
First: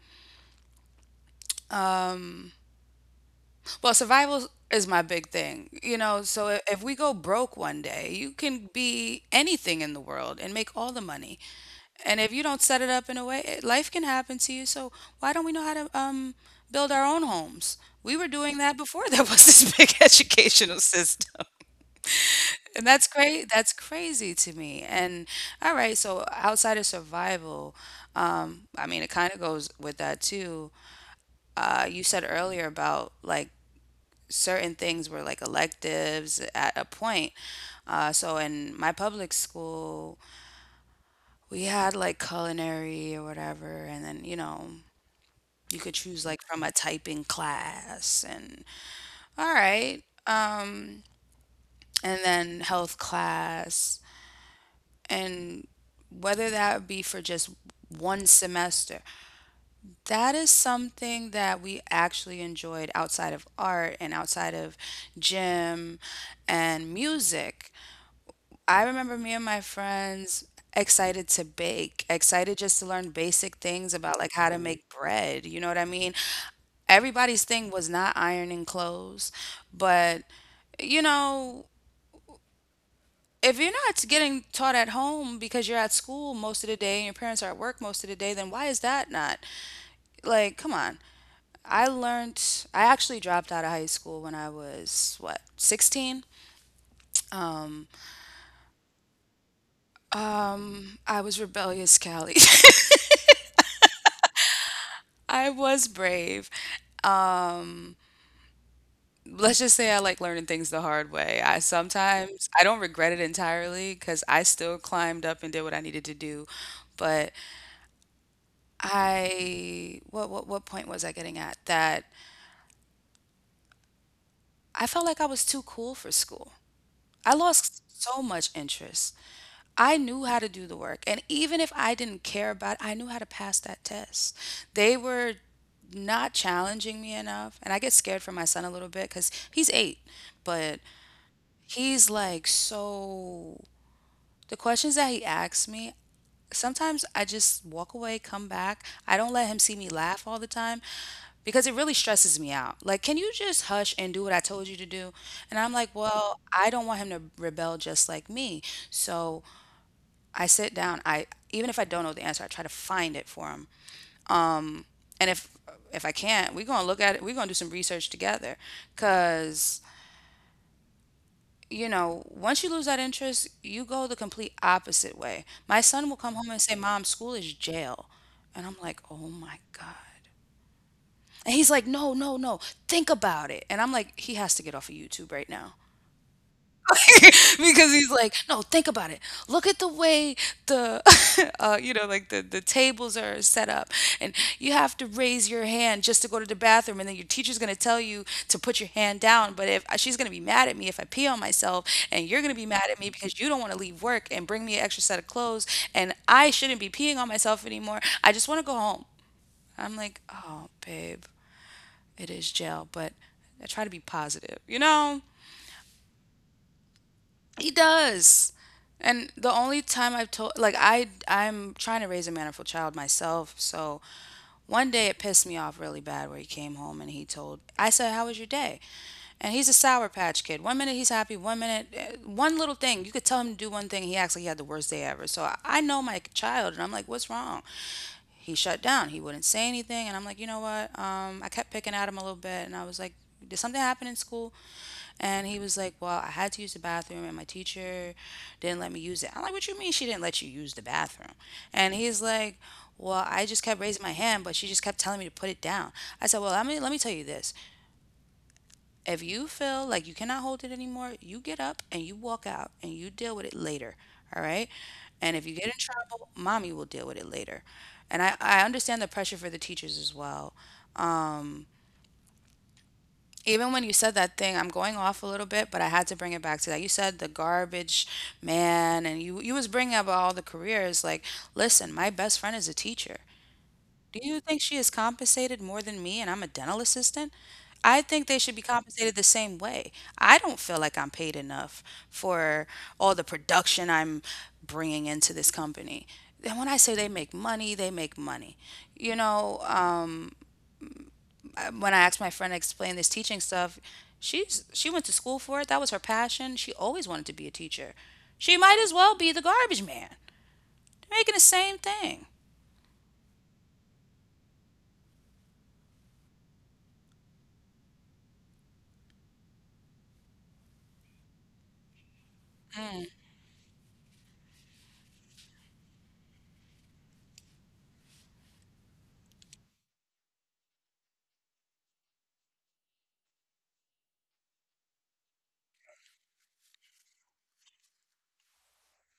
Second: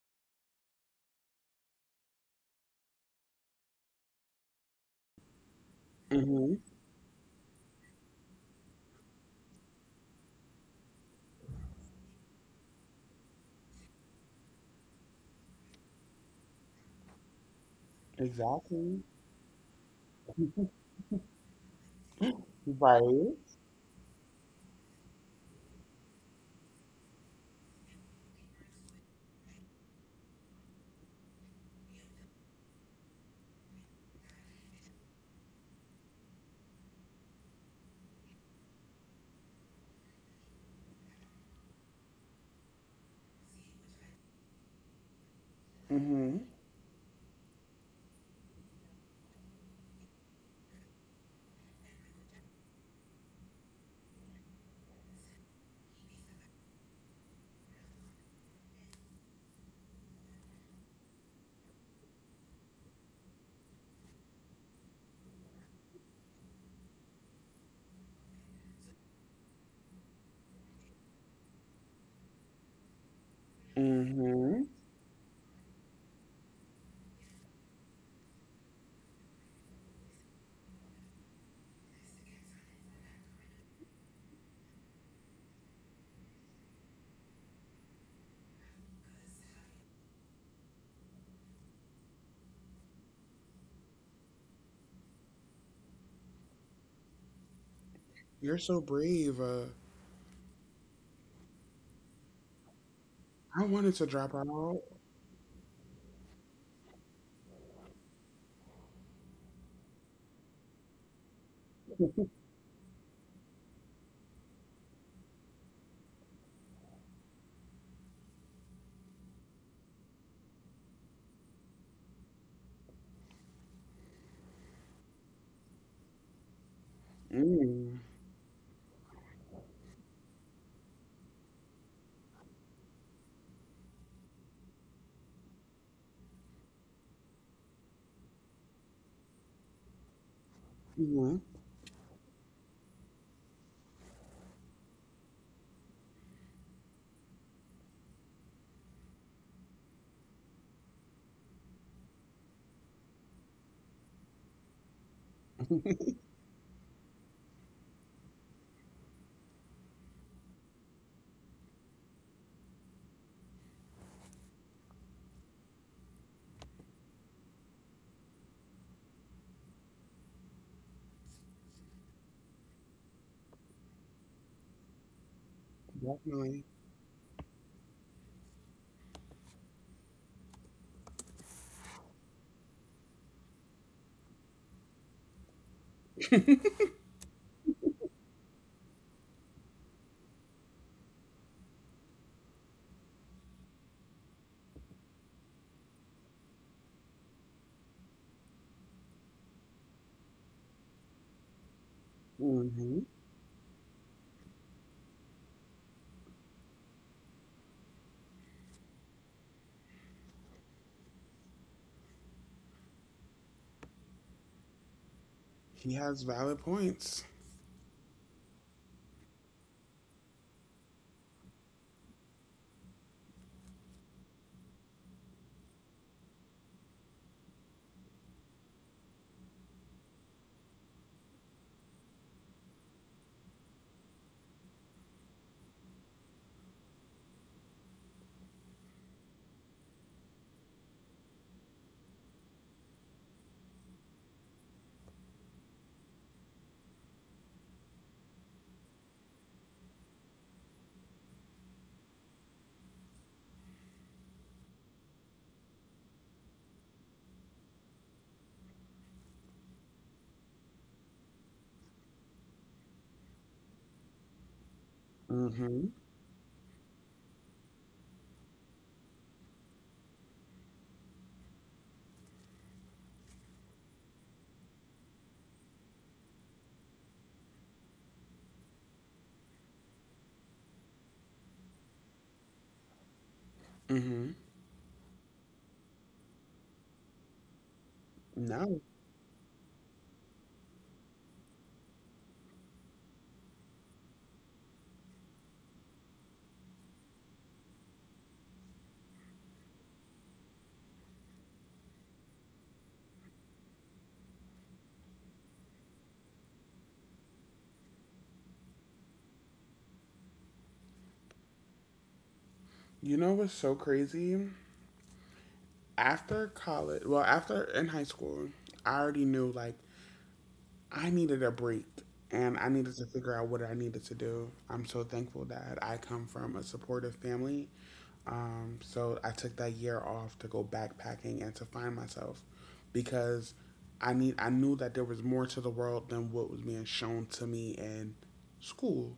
Speaker 2: Well, survival is my big thing. You know, so
Speaker 1: Mhm.
Speaker 2: if we go broke one day, you can be anything in the world and make all the money. And if you don't set it up in a way, life can happen to you. So why don't we know how to build our own homes? We were doing that
Speaker 1: Exactly.
Speaker 2: before there was this big educational system. And that's
Speaker 1: Right.
Speaker 2: great. That's crazy to me. And all right, so outside of survival, I mean, it kind of goes with that too. You said earlier about like certain things were like electives at a point. So in my public school, we had like culinary or whatever, and then you know you could choose
Speaker 1: Mhm.
Speaker 2: like from a typing class, and all right, and then health class, and whether that would be for just one semester. That is something that we actually enjoyed outside of art and outside of gym and music. I remember me and my friends excited to bake, excited just to learn basic things about like how to
Speaker 1: Mhm.
Speaker 2: make bread. You know what I mean? Everybody's thing was not ironing clothes, but you know, if you're not getting taught at home because you're at school most of the day and your parents are at work most of the day, then why is that not? Like, come on. I learned, I actually dropped out of high school when I was, what, 16?
Speaker 1: You're so brave.
Speaker 2: I was rebellious, Callie.
Speaker 1: I wanted to drop out.
Speaker 2: I was brave. Let's just say I like learning things the hard way. I sometimes I don't regret it entirely because I still climbed up and did what I needed to do. But I what point was I getting at? That I felt like I was too cool for school. I lost
Speaker 1: Mm.
Speaker 2: so much interest. I knew how to do the work. And even if I didn't care about it, I knew how to pass that test. They were not challenging me enough. And I get scared for my son a little bit because he's eight, but
Speaker 1: Hmm.
Speaker 2: he's like so. The questions that he asks me, sometimes I just walk away, come back. I don't let him see me laugh all the time because it really stresses me out. Like, can you just hush and do what I told you to do? And I'm like, well, I don't want him to rebel just like me. So I sit down. I even if I don't know the answer, I try to find it for him. And if I can't, we're gonna look at it. We're gonna do some research together, cause you know, once you lose that interest, you go the complete opposite way. My son will
Speaker 1: Definitely.
Speaker 2: come home and say, "Mom, school is jail." And I'm like, "Oh my God." And he's like, "No, no, no, think about it." And I'm like, he has to get off of YouTube right now. Because he's like, "No, think about it. Look at the way the, like the tables are set up, and you have to raise your hand just to go to the bathroom, and then your teacher's gonna tell you to put your hand down. But if she's gonna be mad at me if I pee on myself, and you're gonna be
Speaker 1: Hmm.
Speaker 2: mad at me because you don't want to leave work and bring me an extra set of clothes, and I shouldn't be peeing on myself anymore. I just want to go home." I'm like, "Oh, babe, it is jail, but I try to be positive,
Speaker 1: He has valid points.
Speaker 2: He does. And the only time I've told, like, I'm trying to raise a mannerful child myself. So one day it pissed me off really bad where he came home and he told, I said, "How was your day?" And he's a sour patch kid. One minute he's happy, one minute eh, one little thing. You could tell him to do one thing, he acts like he had the worst day ever. So I know my child and I'm like, "What's wrong?" He shut down. He wouldn't say anything, and I'm like, "You know what? I kept picking at him a little bit and I was like, "Did something happen in school?" And he was like, "Well, I had to use the bathroom and my teacher didn't let me use it." I'm like, "What you mean she didn't let you use the bathroom?" And he's like, "Well, I just kept raising my hand, but she just kept telling me to put it down." I said, "Well, let me tell you this. If you feel like you cannot hold it anymore, you get up and you walk out and you deal with it later. All right. And if you get in
Speaker 1: Hmm.
Speaker 2: trouble, mommy will deal with it later." And I understand the pressure for the teachers as well. Um, Even when you said that thing, I'm going off a little bit, but I had to bring it back to that. You said the garbage man, and you was bringing up all the careers. Like, listen, my best friend is a teacher. Do
Speaker 1: Hmm.
Speaker 2: you think she is compensated more than me, and I'm a dental assistant? I think they should be
Speaker 1: No.
Speaker 2: compensated the same way. I don't feel like I'm paid enough for all the production I'm bringing into this company. And when I say they make money, they make money. You know, when I asked my friend to explain this teaching stuff, she went to school for it. That was her passion. She always wanted to be a teacher. She might as well be the garbage man. They're making the same thing.
Speaker 1: You know what's so crazy? After college, well, after in high school, I already knew like I needed a break and I needed to figure out what I needed to do. I'm so thankful that I come from a supportive family. So I took that year off to go backpacking and to find myself because I knew that there was more to the world than what was being shown to me in school,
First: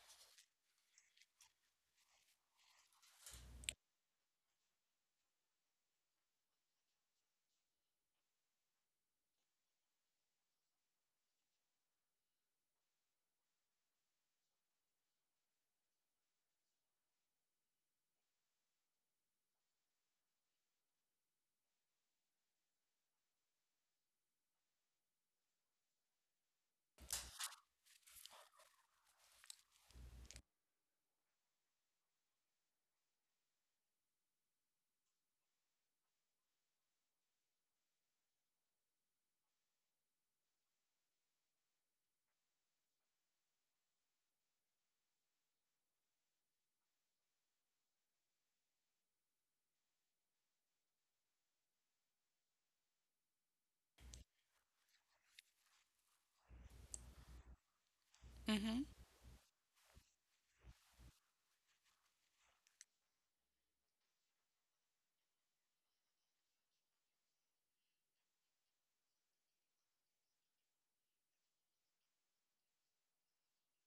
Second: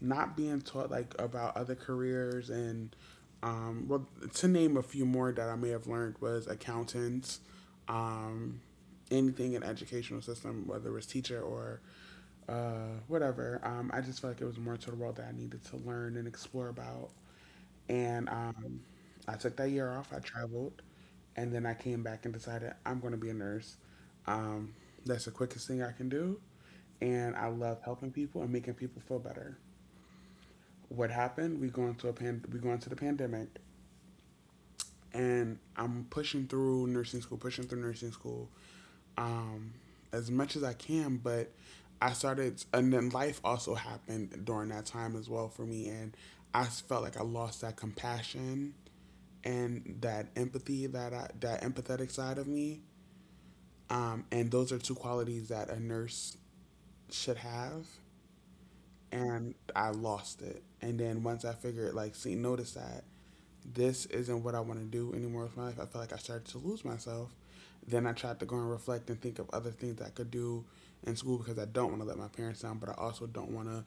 Speaker 1: not being taught like about other careers and um, well to name a few more that I may have learned was accountants, um, anything in educational system, whether it was teacher or whatever. I just felt like it was more to the world that I needed to learn and explore about. And I took that year off. I traveled, and then I came back and decided I'm going to be a nurse. Um, that's the quickest thing I can do, and I love helping people and making people feel better. What happened, we go into the pandemic, and I'm pushing through nursing school, pushing through nursing school, um, as much as I can. But I started and then life also happened during that time as well for me, and I felt like I lost that compassion and that empathy, that empathetic side of me. And those are two qualities that a nurse should have,
Speaker 2: Mm-hmm.
Speaker 1: and I lost it. And then once I figured, like, see, notice that this isn't what I want to do anymore with my life, I felt like I started to lose myself. Then I tried to go and reflect and think of other things I could do in school because I don't want to let my parents down, but I also don't want to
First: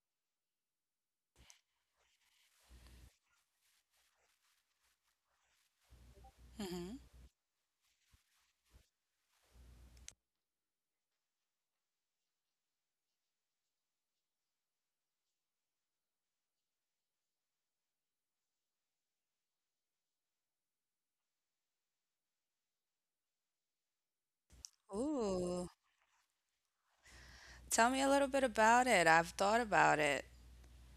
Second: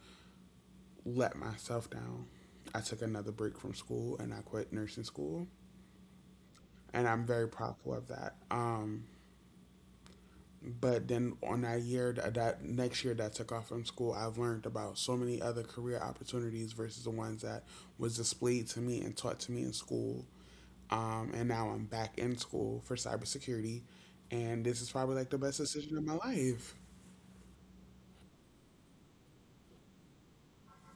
Speaker 1: let myself down. I took another break from school and I quit nursing school,
Speaker 2: Mm-hmm.
Speaker 1: and I'm very proud of that. But then on that year next year that took off from school, I've learned about so many other career opportunities versus the ones that was displayed to me and taught to me in school. And now I'm back in school for cybersecurity, and this is probably like the best
Speaker 2: Ooh,
Speaker 1: decision of my life.
Speaker 2: tell me a little bit about it. I've thought about it.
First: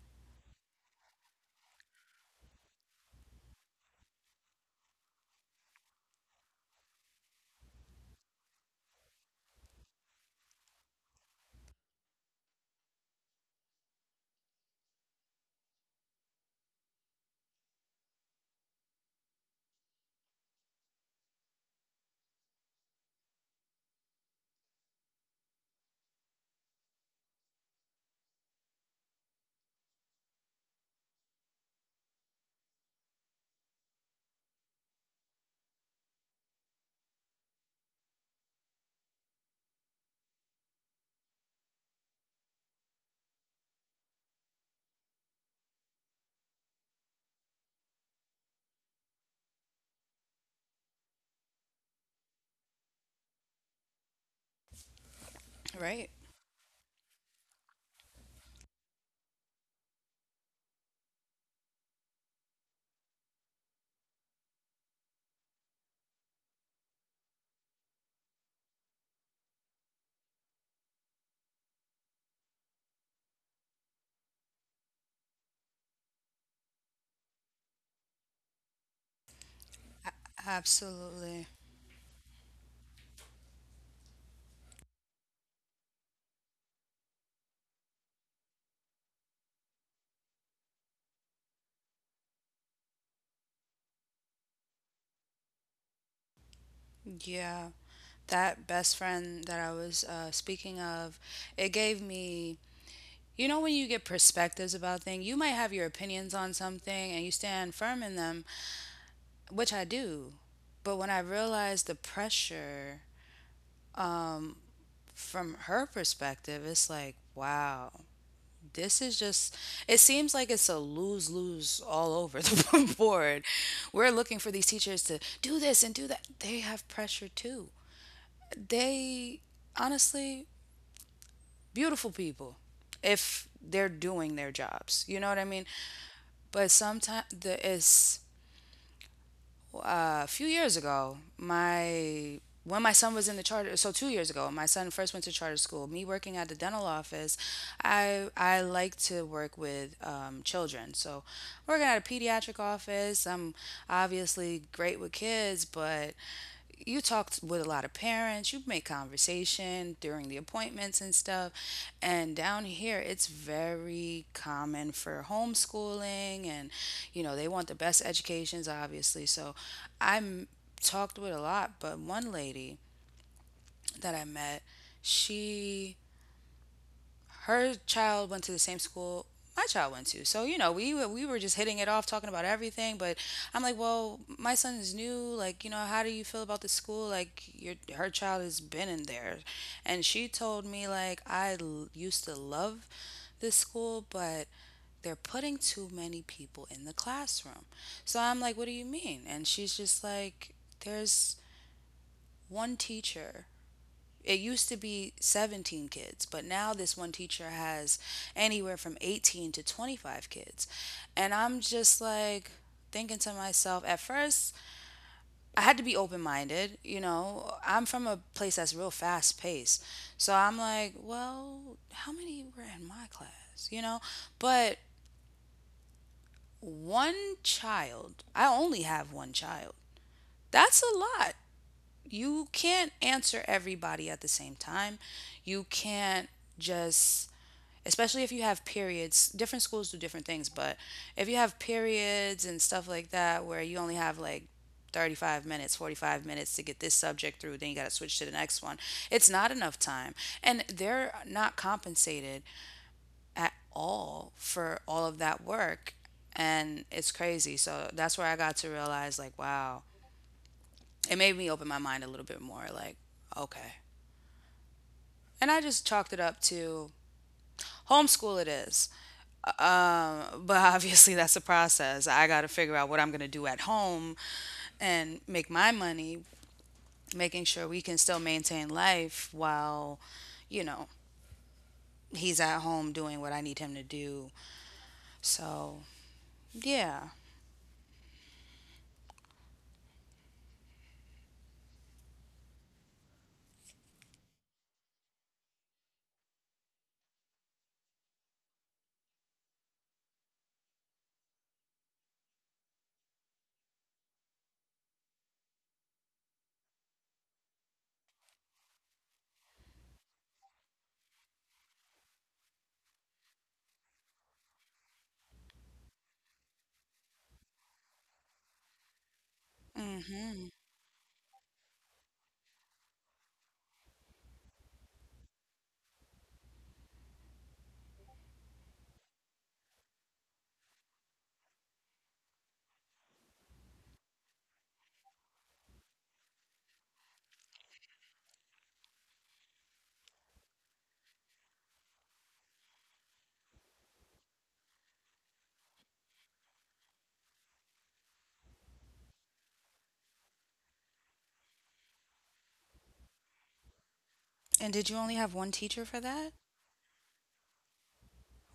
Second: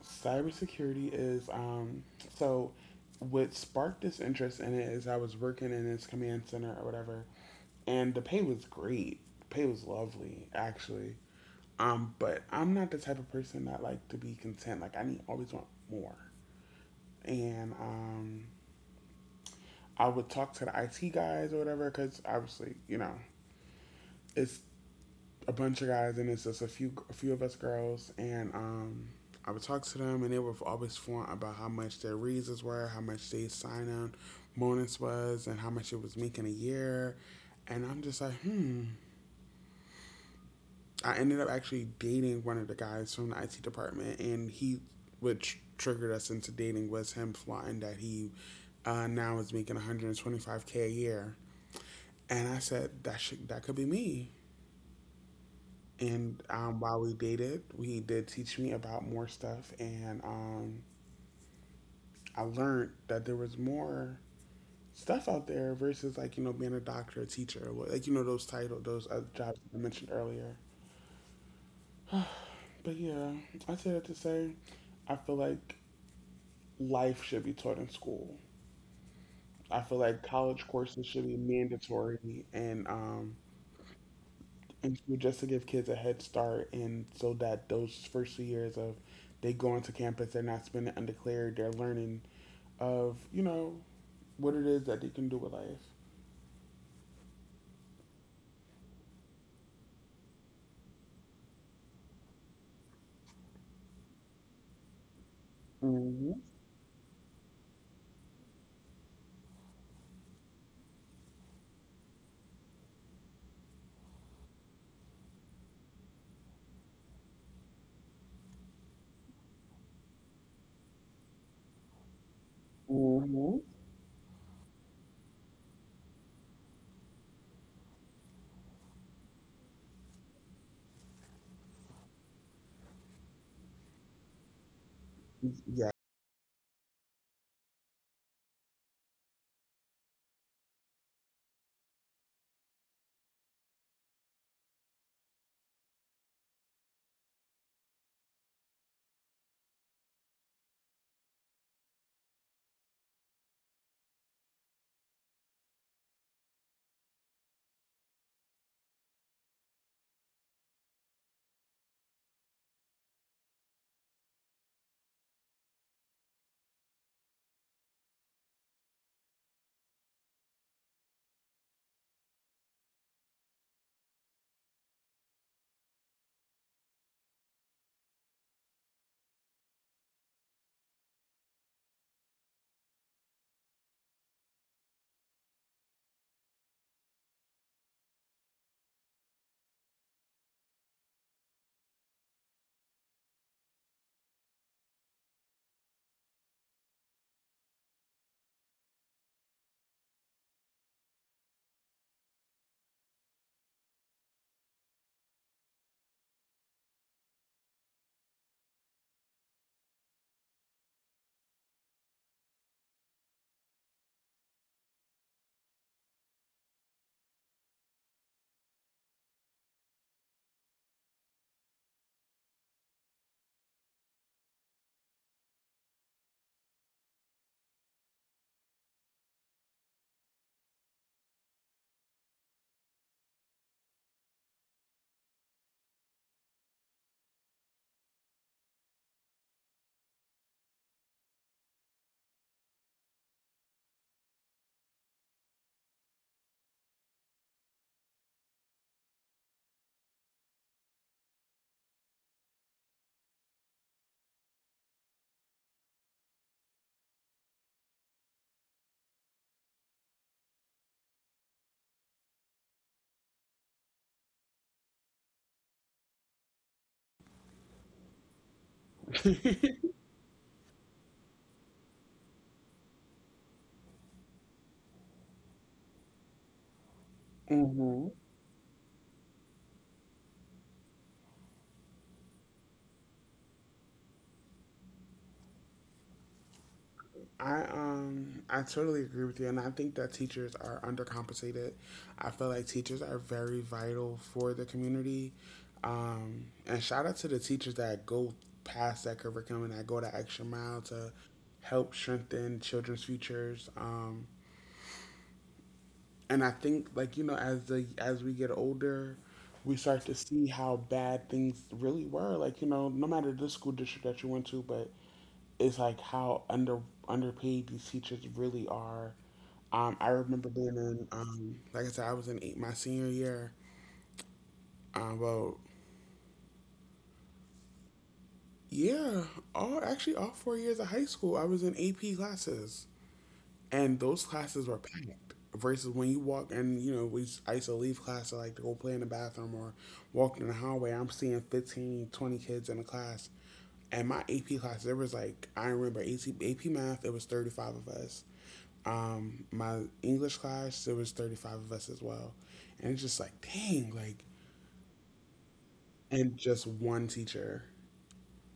Speaker 1: Cybersecurity is so what sparked this interest in it is I was working in this command center or whatever, and the pay was great. Pay was lovely, actually. But I'm not the type of person that like to be content. Like I need always want more. And I would talk to the IT guys or whatever because obviously you know it's a bunch of guys, and it's just a few of us girls, and I would talk to them, and they were always fluent about how much their raises were, how much they signed on bonus was, and how much it was making a year, and I'm just like, hmm. I ended up actually dating one of the guys from the IT department, and he which triggered us into dating was him flaunting that he now is making 125K a year, and I said that that could be me.
Speaker 2: Right.
Speaker 1: And while we dated, he did teach me about more stuff, and I learned that there was more stuff out there versus like you know being a doctor, a teacher, or like you know those those other jobs I mentioned earlier. But yeah, I say that to say, I feel like life should be taught in school. I feel like college courses should be
Speaker 2: Absolutely.
Speaker 1: mandatory, just to give kids a head start, and so that those first few years of they go into campus, they're not spending undeclared, they're learning of you know what it is that they can do with life.
Speaker 2: Yeah. That best friend that I was speaking of, it gave me, you know, when you get perspectives about things, you might have your
Speaker 1: Mm-hmm.
Speaker 2: opinions on something and you stand firm in them, which I do. But when I realized the pressure, um, from her perspective, it's like, wow, this is just, it seems like it's a lose lose all over the board.
Speaker 1: Mm-hmm.
Speaker 2: We're looking for these teachers to do this and do that. They have pressure too. They, honestly, beautiful people if they're doing their jobs. You know what I mean? But sometimes the, it's a few years ago, my when my son was in the charter, so 2 years ago, my son first went to charter school. Me working at the dental office, I like to work with children. So working at a pediatric office, I'm obviously great with kids, but you talked with a lot of parents, you make conversation during the appointments and stuff. And down here, it's very common for homeschooling and, you know, they want the best educations, obviously. So I talked with a lot, but one lady that I met, she her child went to the same school my child went to. So, you know, we were just hitting it off talking about everything, but I'm like, "Well, my son is new. Like, you know, how do you feel about the school? Like your her child has been in there." And she told me like, "I l- used to love this school, but they're putting too many people in the classroom." So, I'm like, "What do you mean?" And she's just like, "There's one teacher, it used to be 17 kids, but now this one teacher has anywhere from 18 to 25 kids." And I'm just like thinking to myself, at first, I had to be open minded. You know, I'm from a place that's real fast paced. So I'm like, well, how many were in my class? You know, but one child, I only have one child. That's a lot. You can't answer everybody at the same time. You can't just, especially if you have periods. Different schools do different things, but if you have periods and stuff like that where you only have like 35 minutes, 45 minutes to get this subject through, then you got to switch to the next one. It's not enough time. And they're not compensated at all for all of that work. And it's crazy. So that's where I got to realize, like, wow, it made me open my mind a little bit more. Like, okay. And I just chalked it up to homeschool it is. But obviously that's a process. I got to figure out what I'm going to do at home and make my money, making sure we can
Speaker 1: Mm-hmm.
Speaker 2: still maintain life while, you know, he's at home doing what I need him to do. So, yeah.
Speaker 1: I totally agree with you, and I think that teachers are undercompensated. I feel like teachers are very vital for the community, and shout out to the teachers that go past that curriculum and that go the extra mile to help strengthen children's futures. And I think like you know as the as we get older, we start to see how bad things really were. Like you know, no matter the school district that you went to, but it's like how underpaid these teachers really are. I remember
Speaker 2: Mhm.
Speaker 1: being in like I said, I was in eight, my senior year. Um, well, yeah, all actually all 4 years of high school, I was in AP classes. And those classes were packed. Versus when you walk and you know I used to leave class to like to go play in the bathroom or walk in the hallway. I'm seeing 15, 20 kids in a class, and my AP class there was like I remember AC, AP math it was 35 of us. My English class there was 35 of us as well, and it's just like dang, like
Speaker 2: And did you only have one teacher for that?
Speaker 1: and just one teacher.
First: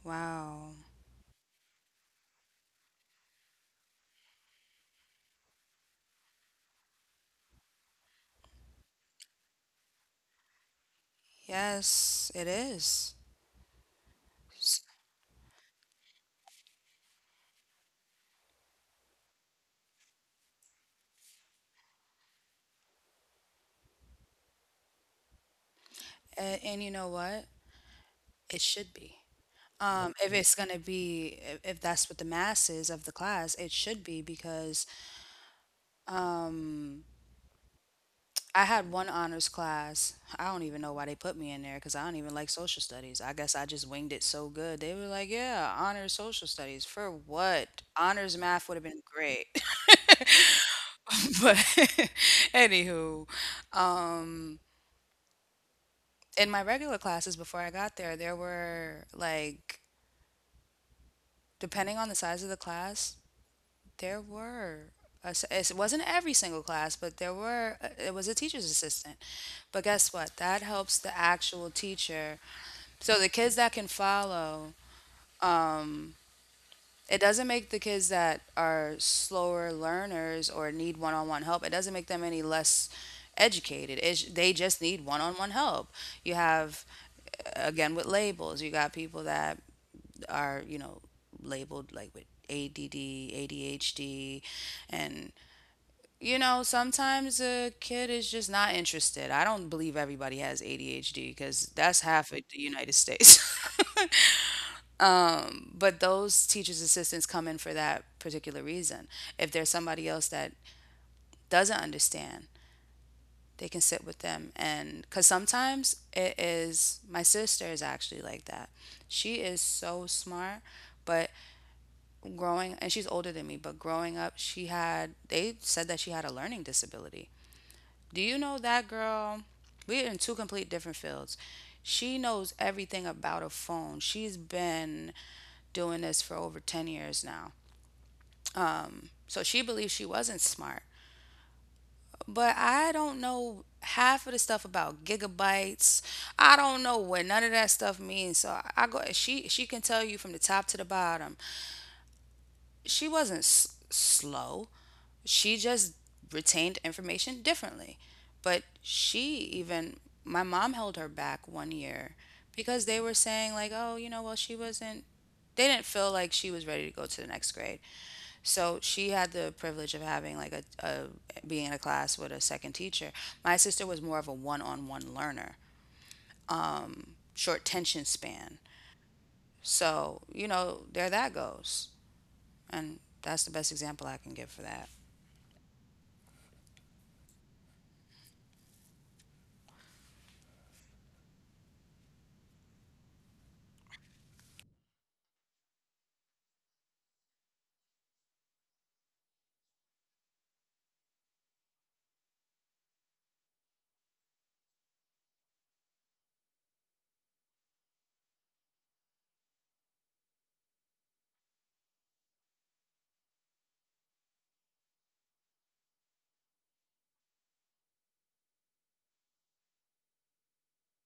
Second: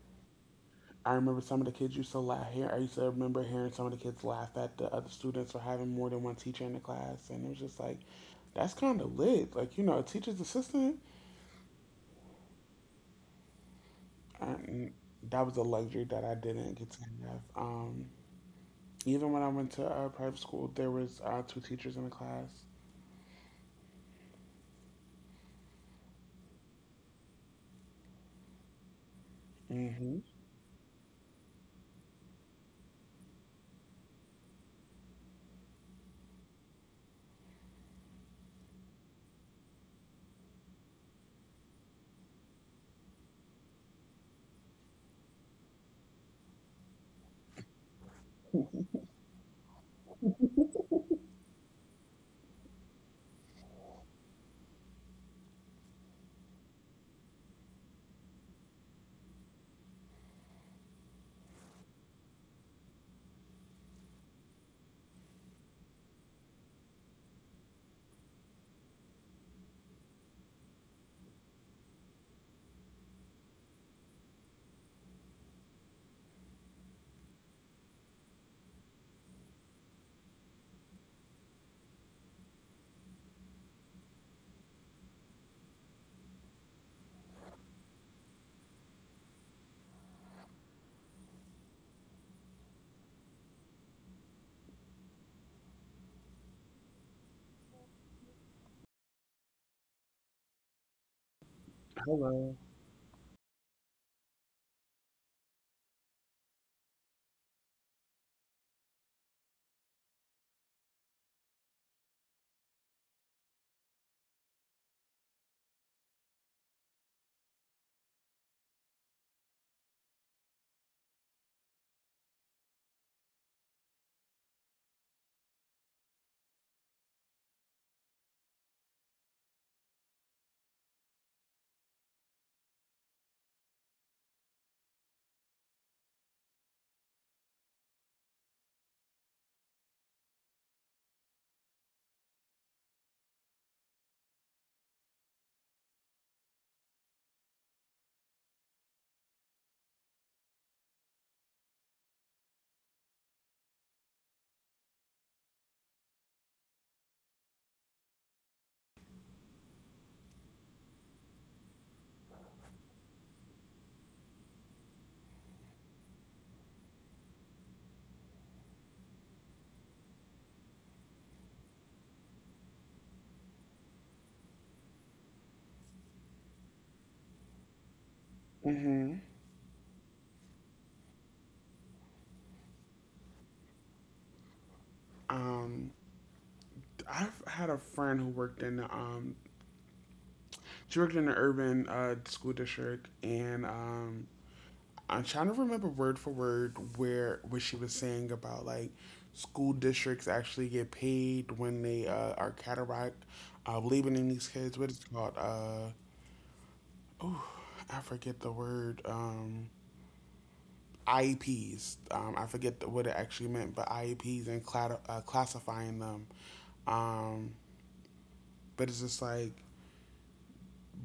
Speaker 2: Wow.
Speaker 1: I remember some of the kids used to laugh. I used to remember hearing some of the kids laugh at the other students for having more than one teacher in the class, and it was just like, that's kind of lit. Like you know, a teacher's assistant.
Speaker 2: Yes, it is. S-
Speaker 1: Um, that was a luxury that I didn't get to have. Even when I went to private school, there was two teachers in the class.
Speaker 2: And you know what? It should be.
Speaker 1: Hmm.
Speaker 2: If it's going to be, if that's what the mass is of the class, it should be because I had one honors class. I don't even know why they put me in there because I don't even like social studies. I guess I just winged it so good. They were like, yeah, honors social studies. For what? Honors math would have been great. But anywho, in my regular classes before I got there, there were like, depending on the size of the class, there were. A s- it wasn't every single class, but there were, it was a teacher's assistant. But guess what? That helps the actual teacher. So the kids that can follow, it doesn't make the kids that are slower learners or need one on one help, it doesn't make them any less educated. It's, they just need one on one help. You have, again, with labels, you got people that are, you know, labeled like with ADD, ADHD, and you know, sometimes a kid is just not interested. I don't believe everybody has ADHD because that's half of
Speaker 1: Hello.
Speaker 2: the United States. But those teachers assistants come in for that particular reason if there's somebody else that doesn't understand, they can sit with them. And because sometimes it is, my sister is actually like that. She is so smart, but growing, and she's older than me, but growing up she had, they said that she had a learning disability. Do you know that girl, we're in two complete different fields. She knows everything about a phone. She's been doing this for over 10 years now. So she believes she wasn't smart. But I don't know half of the stuff about gigabytes. I don't know what none of that stuff means. So I go, she can tell you from the top to the bottom. She wasn't s- slow. She just retained information differently. But she, even my mom held her back one year because they were saying like, "Oh, you know, well she wasn't, they didn't feel like she was ready to go to the next grade." So she had the privilege of having like a being in a class with a second teacher. My sister was more of a one-on-one learner, short tension span.
Speaker 1: Hmm.
Speaker 2: So, you know, there that goes. And that's the best example I can give for that.
Speaker 1: Um, I've had a friend who worked in the, she worked in the urban school district, and I'm trying to remember word for word where what she was saying about like school districts actually get paid when they are cataract labeling these kids. What is it called? Oh, I forget the word. IEPs. I forget the, what it actually meant, but IEPs and classifying them. Um, but it's just like,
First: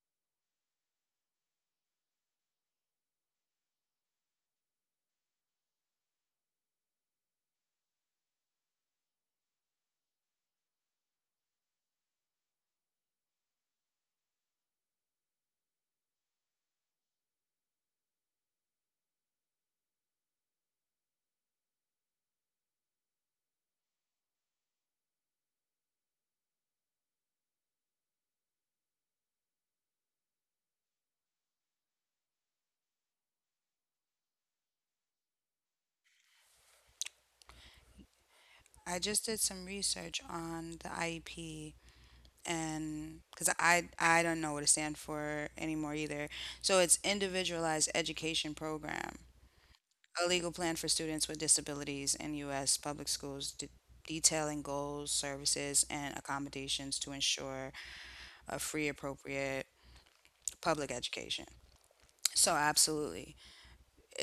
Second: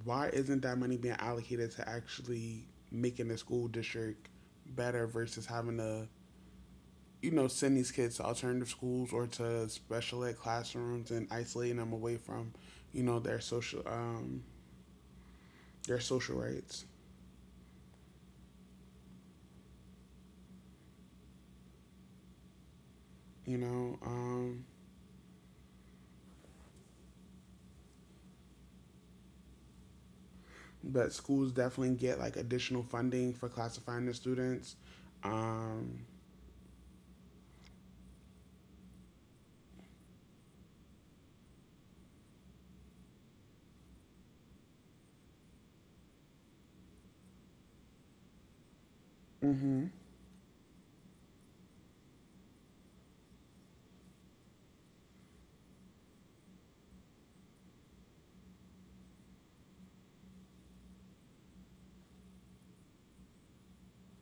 Speaker 1: why isn't that money being allocated to actually making the school district better versus having to you know, send these kids to alternative schools or to special ed classrooms and isolating them away from, you know, their social rights, you know. But schools definitely get like additional funding for classifying the students. Um.
Speaker 2: I just did some research on the IEP, and because I don't know what it stands for anymore either. So it's Individualized Education Program.
Speaker 1: Mhm.
Speaker 2: A legal plan for students with disabilities in U.S. public schools detailing goals, services, and accommodations to ensure a free, appropriate public education. So, absolutely,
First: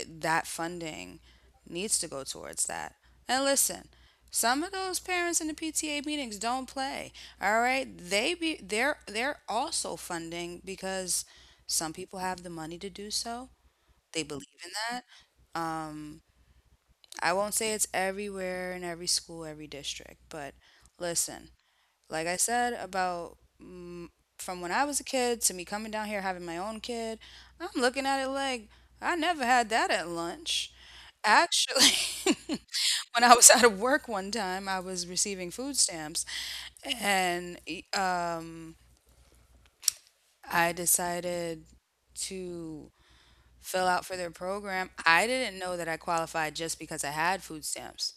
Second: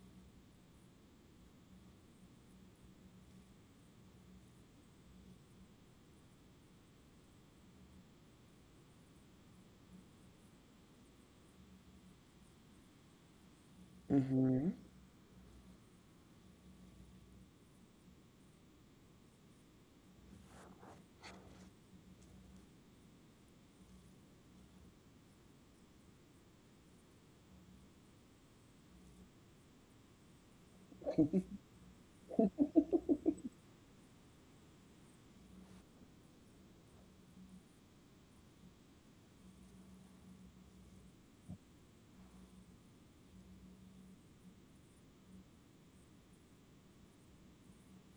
Speaker 2: that funding needs to go towards that. And listen, some of those parents in the PTA meetings don't play. All right, they're they're also funding because some people have the money to do so. They believe in
Speaker 1: Mhm.
Speaker 2: that. I won't say it's everywhere in every school, every district, but listen, like I said about mm, from when I was a kid to me coming down here having my own kid, I'm looking at it like I never had that at lunch. Actually, when I was out of work one time, I was receiving food stamps and I decided to fill out for their program. I didn't know that I qualified just because I had food stamps.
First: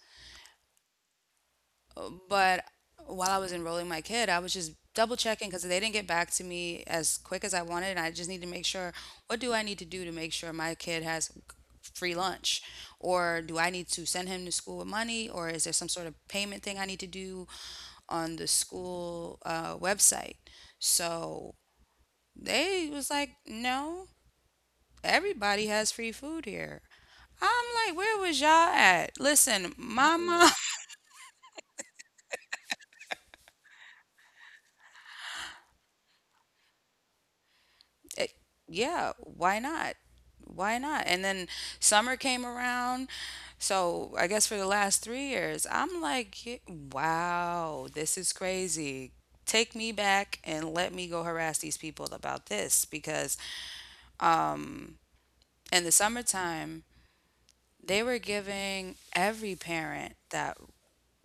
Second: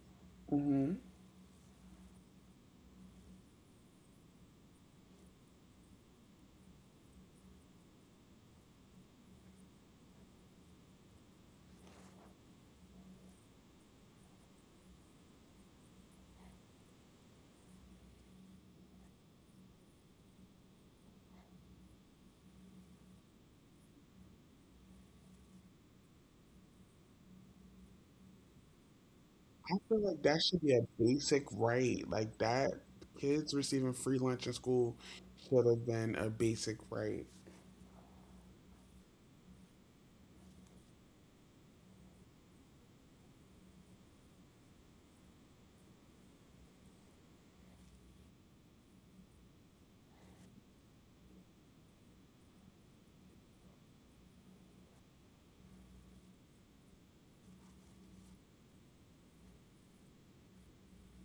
Speaker 2: But while I was enrolling my kid, I was just double checking because they didn't get back to me as quick as I wanted. And I just need to make sure, what do I need to do to make sure my kid has free lunch? Or do I need to send him to school with money? Or is there some sort of payment thing I need to do on the school website? So they was like, no, everybody has free food here. I'm like, where was y'all at? Listen,
Speaker 1: I feel like that
Speaker 2: mama,
Speaker 1: should be a basic right. Like that kids receiving free lunch in school should have been a basic right.
Speaker 2: eh, yeah, why not? Why not? And then summer came around. So I guess for the last 3 years, I'm like, wow, this is crazy. Take me back and let me go harass these people about this because in the summertime, they were giving every parent that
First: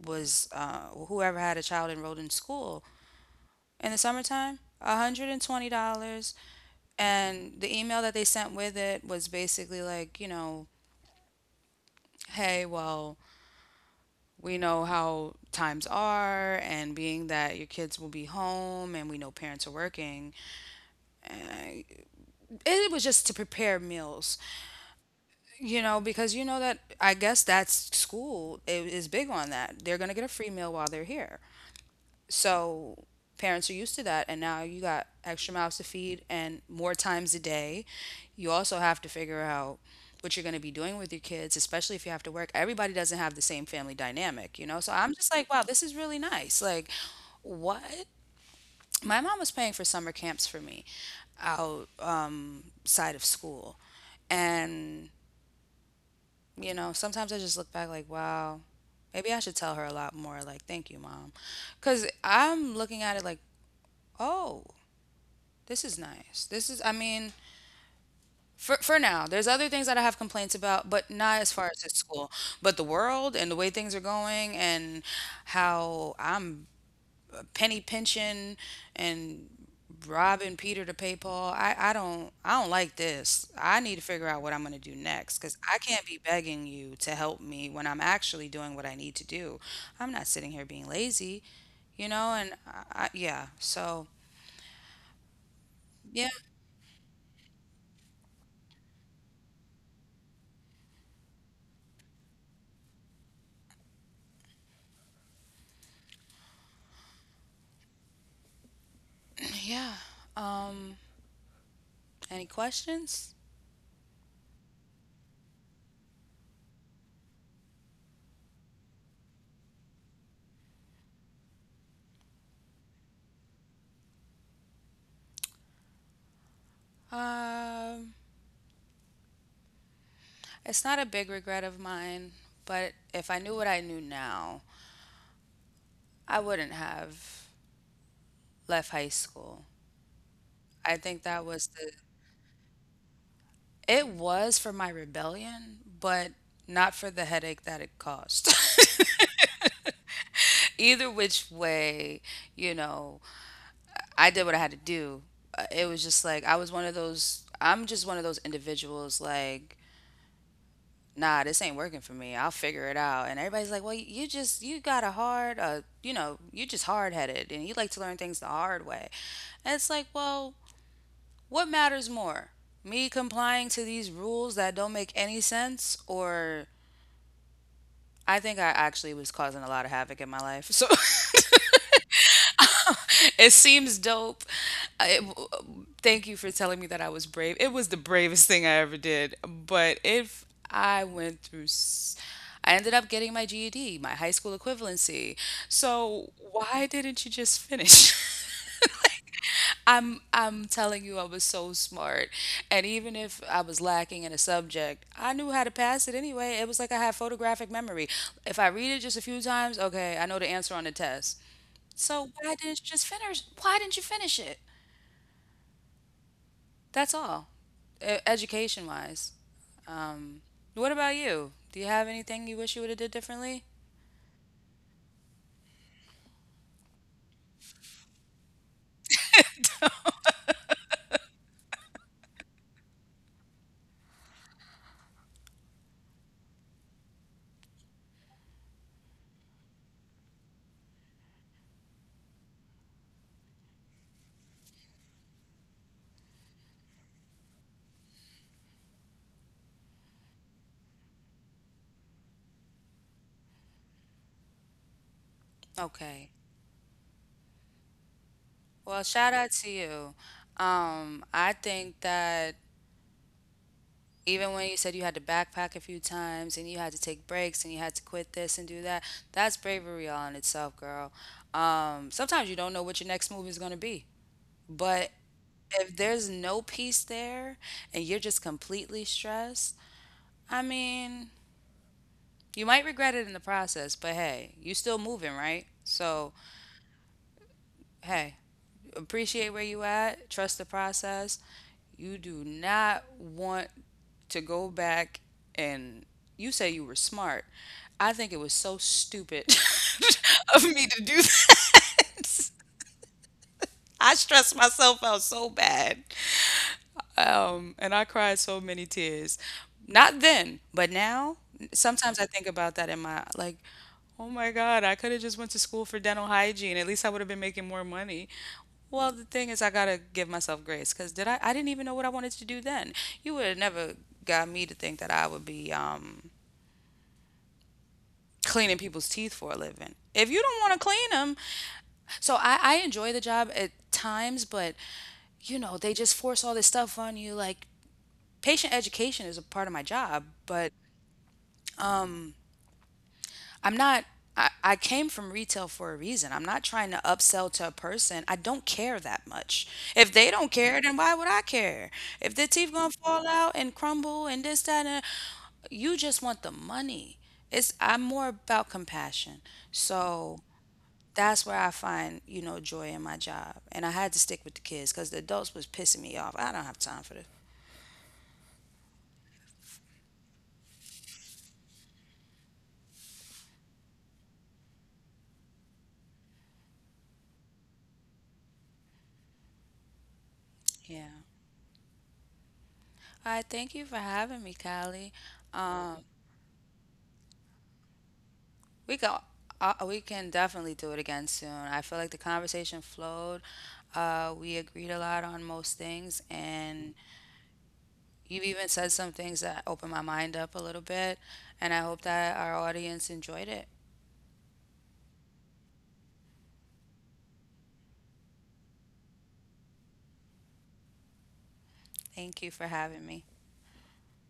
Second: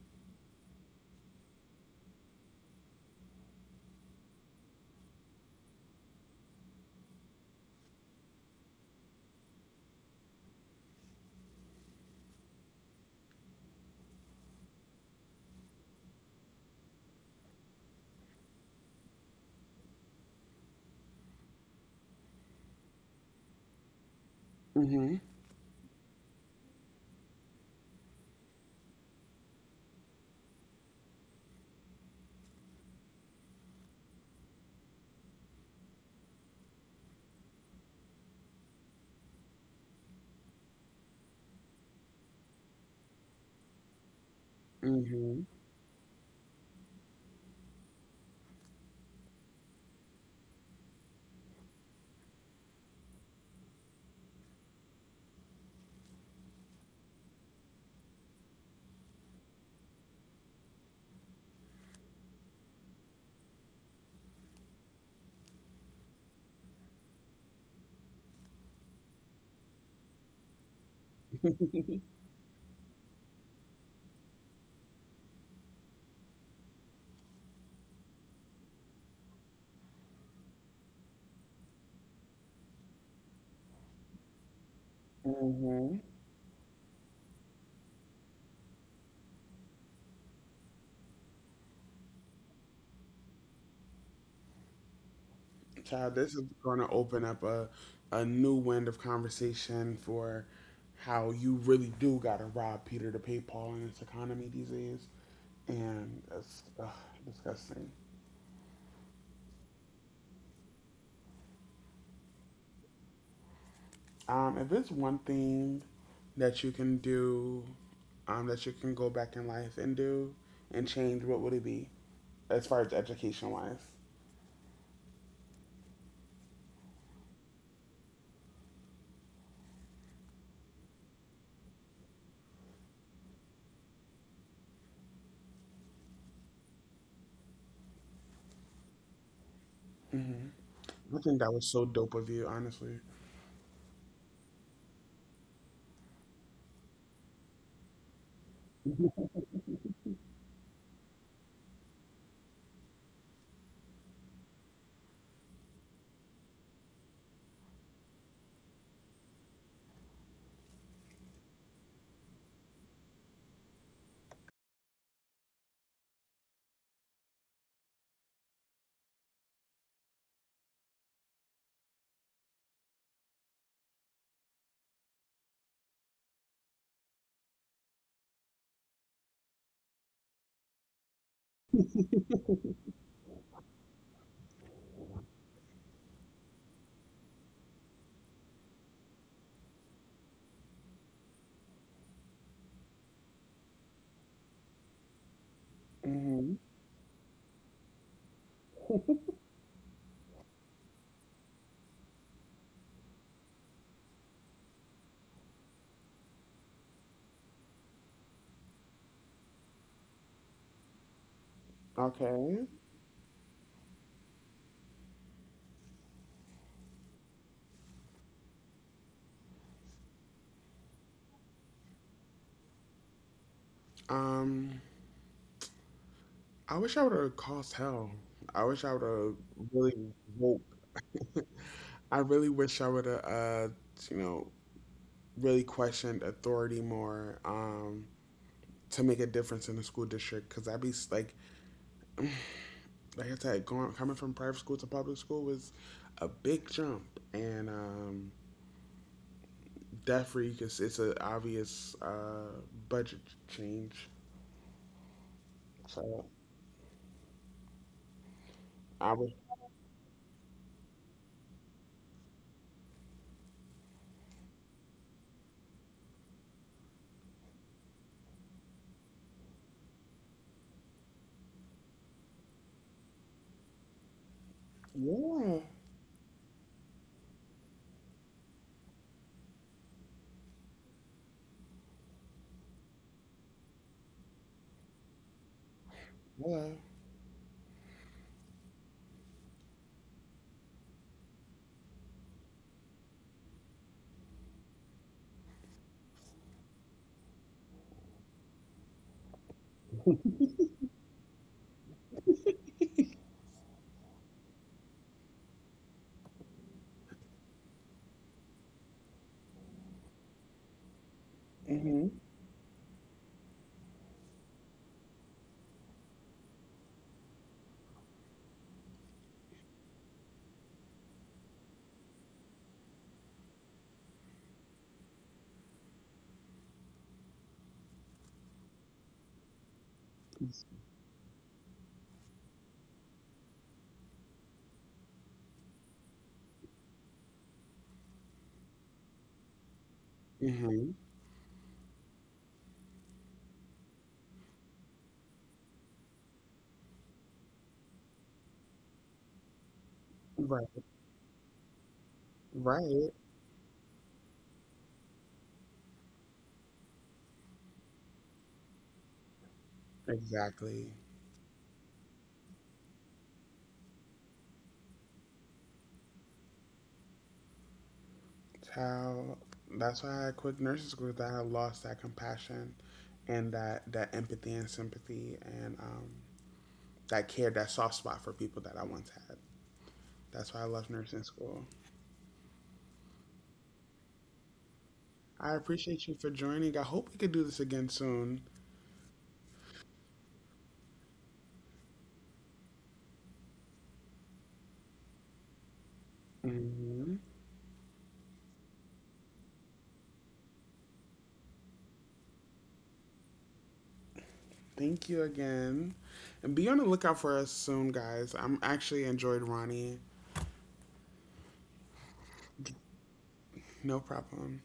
Speaker 2: was whoever had a child enrolled in school in the summertime, $120." And the email that they sent with it was basically like, you know, hey, well, we know how times are, and being that your kids will be home and we know parents are working, it was just to prepare meals,
Speaker 1: Mhm.
Speaker 2: you know, because you know that, I guess that's, school is big on that. They're going to get a free meal while they're here. So parents are used to that, and now you got extra mouths to feed and more times a day. You also have to figure out what you're going to be doing with your kids, especially if you have to work. Everybody doesn't have the same family dynamic, you know? So I'm just
Speaker 1: Mhm.
Speaker 2: like, wow, this is really nice. Like, what? My mom was paying for summer camps for me out side of school. And, you know, sometimes I just look back like, wow, maybe I should tell her a lot more. Like, thank you, mom. Because I'm looking at it like, oh, this is nice. This is, I mean, for now, there's other things that I have complaints about, but not as far as this school. But the world and the way things are going, and how I'm penny pinching and robbing Peter to pay Paul. I don't like this. I need to figure out what I'm going to do next cuz I
Speaker 1: Mhm.
Speaker 2: can't be begging you to help me when I'm actually doing what I need to do. I'm not sitting here being lazy, you know, and I yeah. So,
Speaker 1: Child,
Speaker 2: yeah,
Speaker 1: this is going to open up a new wind of conversation for how you really do got to rob Peter to pay Paul in this economy these days. And it's disgusting.
Speaker 2: yeah. um, Any questions?
Speaker 1: If it's one thing that you can do, that you can go back in life and do and change, what would it be as far as education wise?
Speaker 2: Um, it's not a big regret of mine, but if I knew what I knew now, I wouldn't have left high school. I
Speaker 1: I
Speaker 2: think
Speaker 1: think
Speaker 2: that
Speaker 1: that
Speaker 2: was
Speaker 1: was so
Speaker 2: the,
Speaker 1: dope of you, honestly.
Speaker 2: it was for my rebellion, but not for the headache that it caused. Either which way, you know, I did what I had to do. It was just like I'm just one of those individuals like, nah, this ain't working for me. I'll figure it out. And everybody's like, well, you just, you got a hard, you know, you just hard headed and you like to learn things the hard way. And it's like, well, what matters more? Me complying to these rules that don't make any sense, or I think I actually was causing a lot of havoc in my life. So it seems dope. I, thank you for telling me that I was brave. It was the bravest thing I ever did. But if I went through, I ended up getting my GED, my high school equivalency. So
Speaker 1: Hmm.
Speaker 2: why didn't you just finish? Like, I'm telling you I was so smart, and even if I was lacking in a subject, I knew how to pass it anyway. It was like I had photographic memory. If I read it just a few times, okay, I know the answer on the test. So why
Speaker 1: Okay.
Speaker 2: didn't you just finish? Why didn't you finish it? That's all, education wise. Um, what about you? Do you have anything you wish you would have did differently?
Speaker 1: Um, I wish I would have caused hell. I wish I would have really woke. I really wish I would have, you know, really questioned authority more, to make a difference in the school district. Because I'd be like I said, going coming from private school to public school was a big jump, and debt because it's an obvious budget change. So
Speaker 2: Okay. Well,
Speaker 1: I would,
Speaker 2: shout out to you. I think that even when you said you had to backpack a few times and you had to take breaks and you had to quit this and do that, that's bravery all in itself, girl. Sometimes you don't know what your next move is going to be. But
Speaker 1: yeah,
Speaker 2: if there's no peace there and you're just completely stressed, I mean, you might regret it in the process, but hey, you still moving, right? So,
Speaker 1: yeah,
Speaker 2: hey, appreciate where you at, trust the process. You do not want to go back, and you say you were smart. I think it was so stupid of me to do that. I stressed myself out so bad, and I cried so many tears. Not then, but now,
Speaker 1: mm-hmm,
Speaker 2: sometimes I think about that in my like, oh my God, I could have just went to school for dental hygiene. At least I would have been making more money. Well, the thing is, I gotta give myself grace because did I? I didn't even know what I wanted to do then. You would have never got me to think that I would be cleaning people's teeth for a living. If you don't want to clean them, so I enjoy the job at times, but you know they just force all this stuff on you like patient education is a part of my job, but
Speaker 1: mm-hmm,
Speaker 2: um, I'm not. I came from retail for a reason. I'm not trying to upsell to a person. I don't care that much. If they
Speaker 1: right,
Speaker 2: don't care, then why would I care? If their
Speaker 1: right.
Speaker 2: teeth gonna fall out and crumble and this, that, and you just want the money. It's, I'm more about compassion. So
Speaker 1: Exactly.
Speaker 2: that's where I find, you know, joy in my job. And I had to stick with the kids because the adults was pissing me off. I don't have time for this.
Speaker 1: It's how that's why I quit nursing school. Is That I lost that compassion and that empathy and sympathy, and that care, that soft spot for people that I once had. That's why I left nursing
Speaker 2: Yeah.
Speaker 1: school.
Speaker 2: Hi, thank you for having me,
Speaker 1: I
Speaker 2: Callie.
Speaker 1: appreciate you for
Speaker 2: Um,
Speaker 1: joining. I hope we could do this again soon.
Speaker 2: we can we can definitely do it again soon. I feel like the conversation flowed. We agreed a lot on most things,
Speaker 1: Hmm.
Speaker 2: and you even said some things that opened my mind up a little bit. And I hope that our audience enjoyed it.
Speaker 1: Thank you again, and be on the lookout for us soon, guys. I'm actually enjoyed Ronnie.
Speaker 2: Thank you for having me.
Speaker 1: No problem.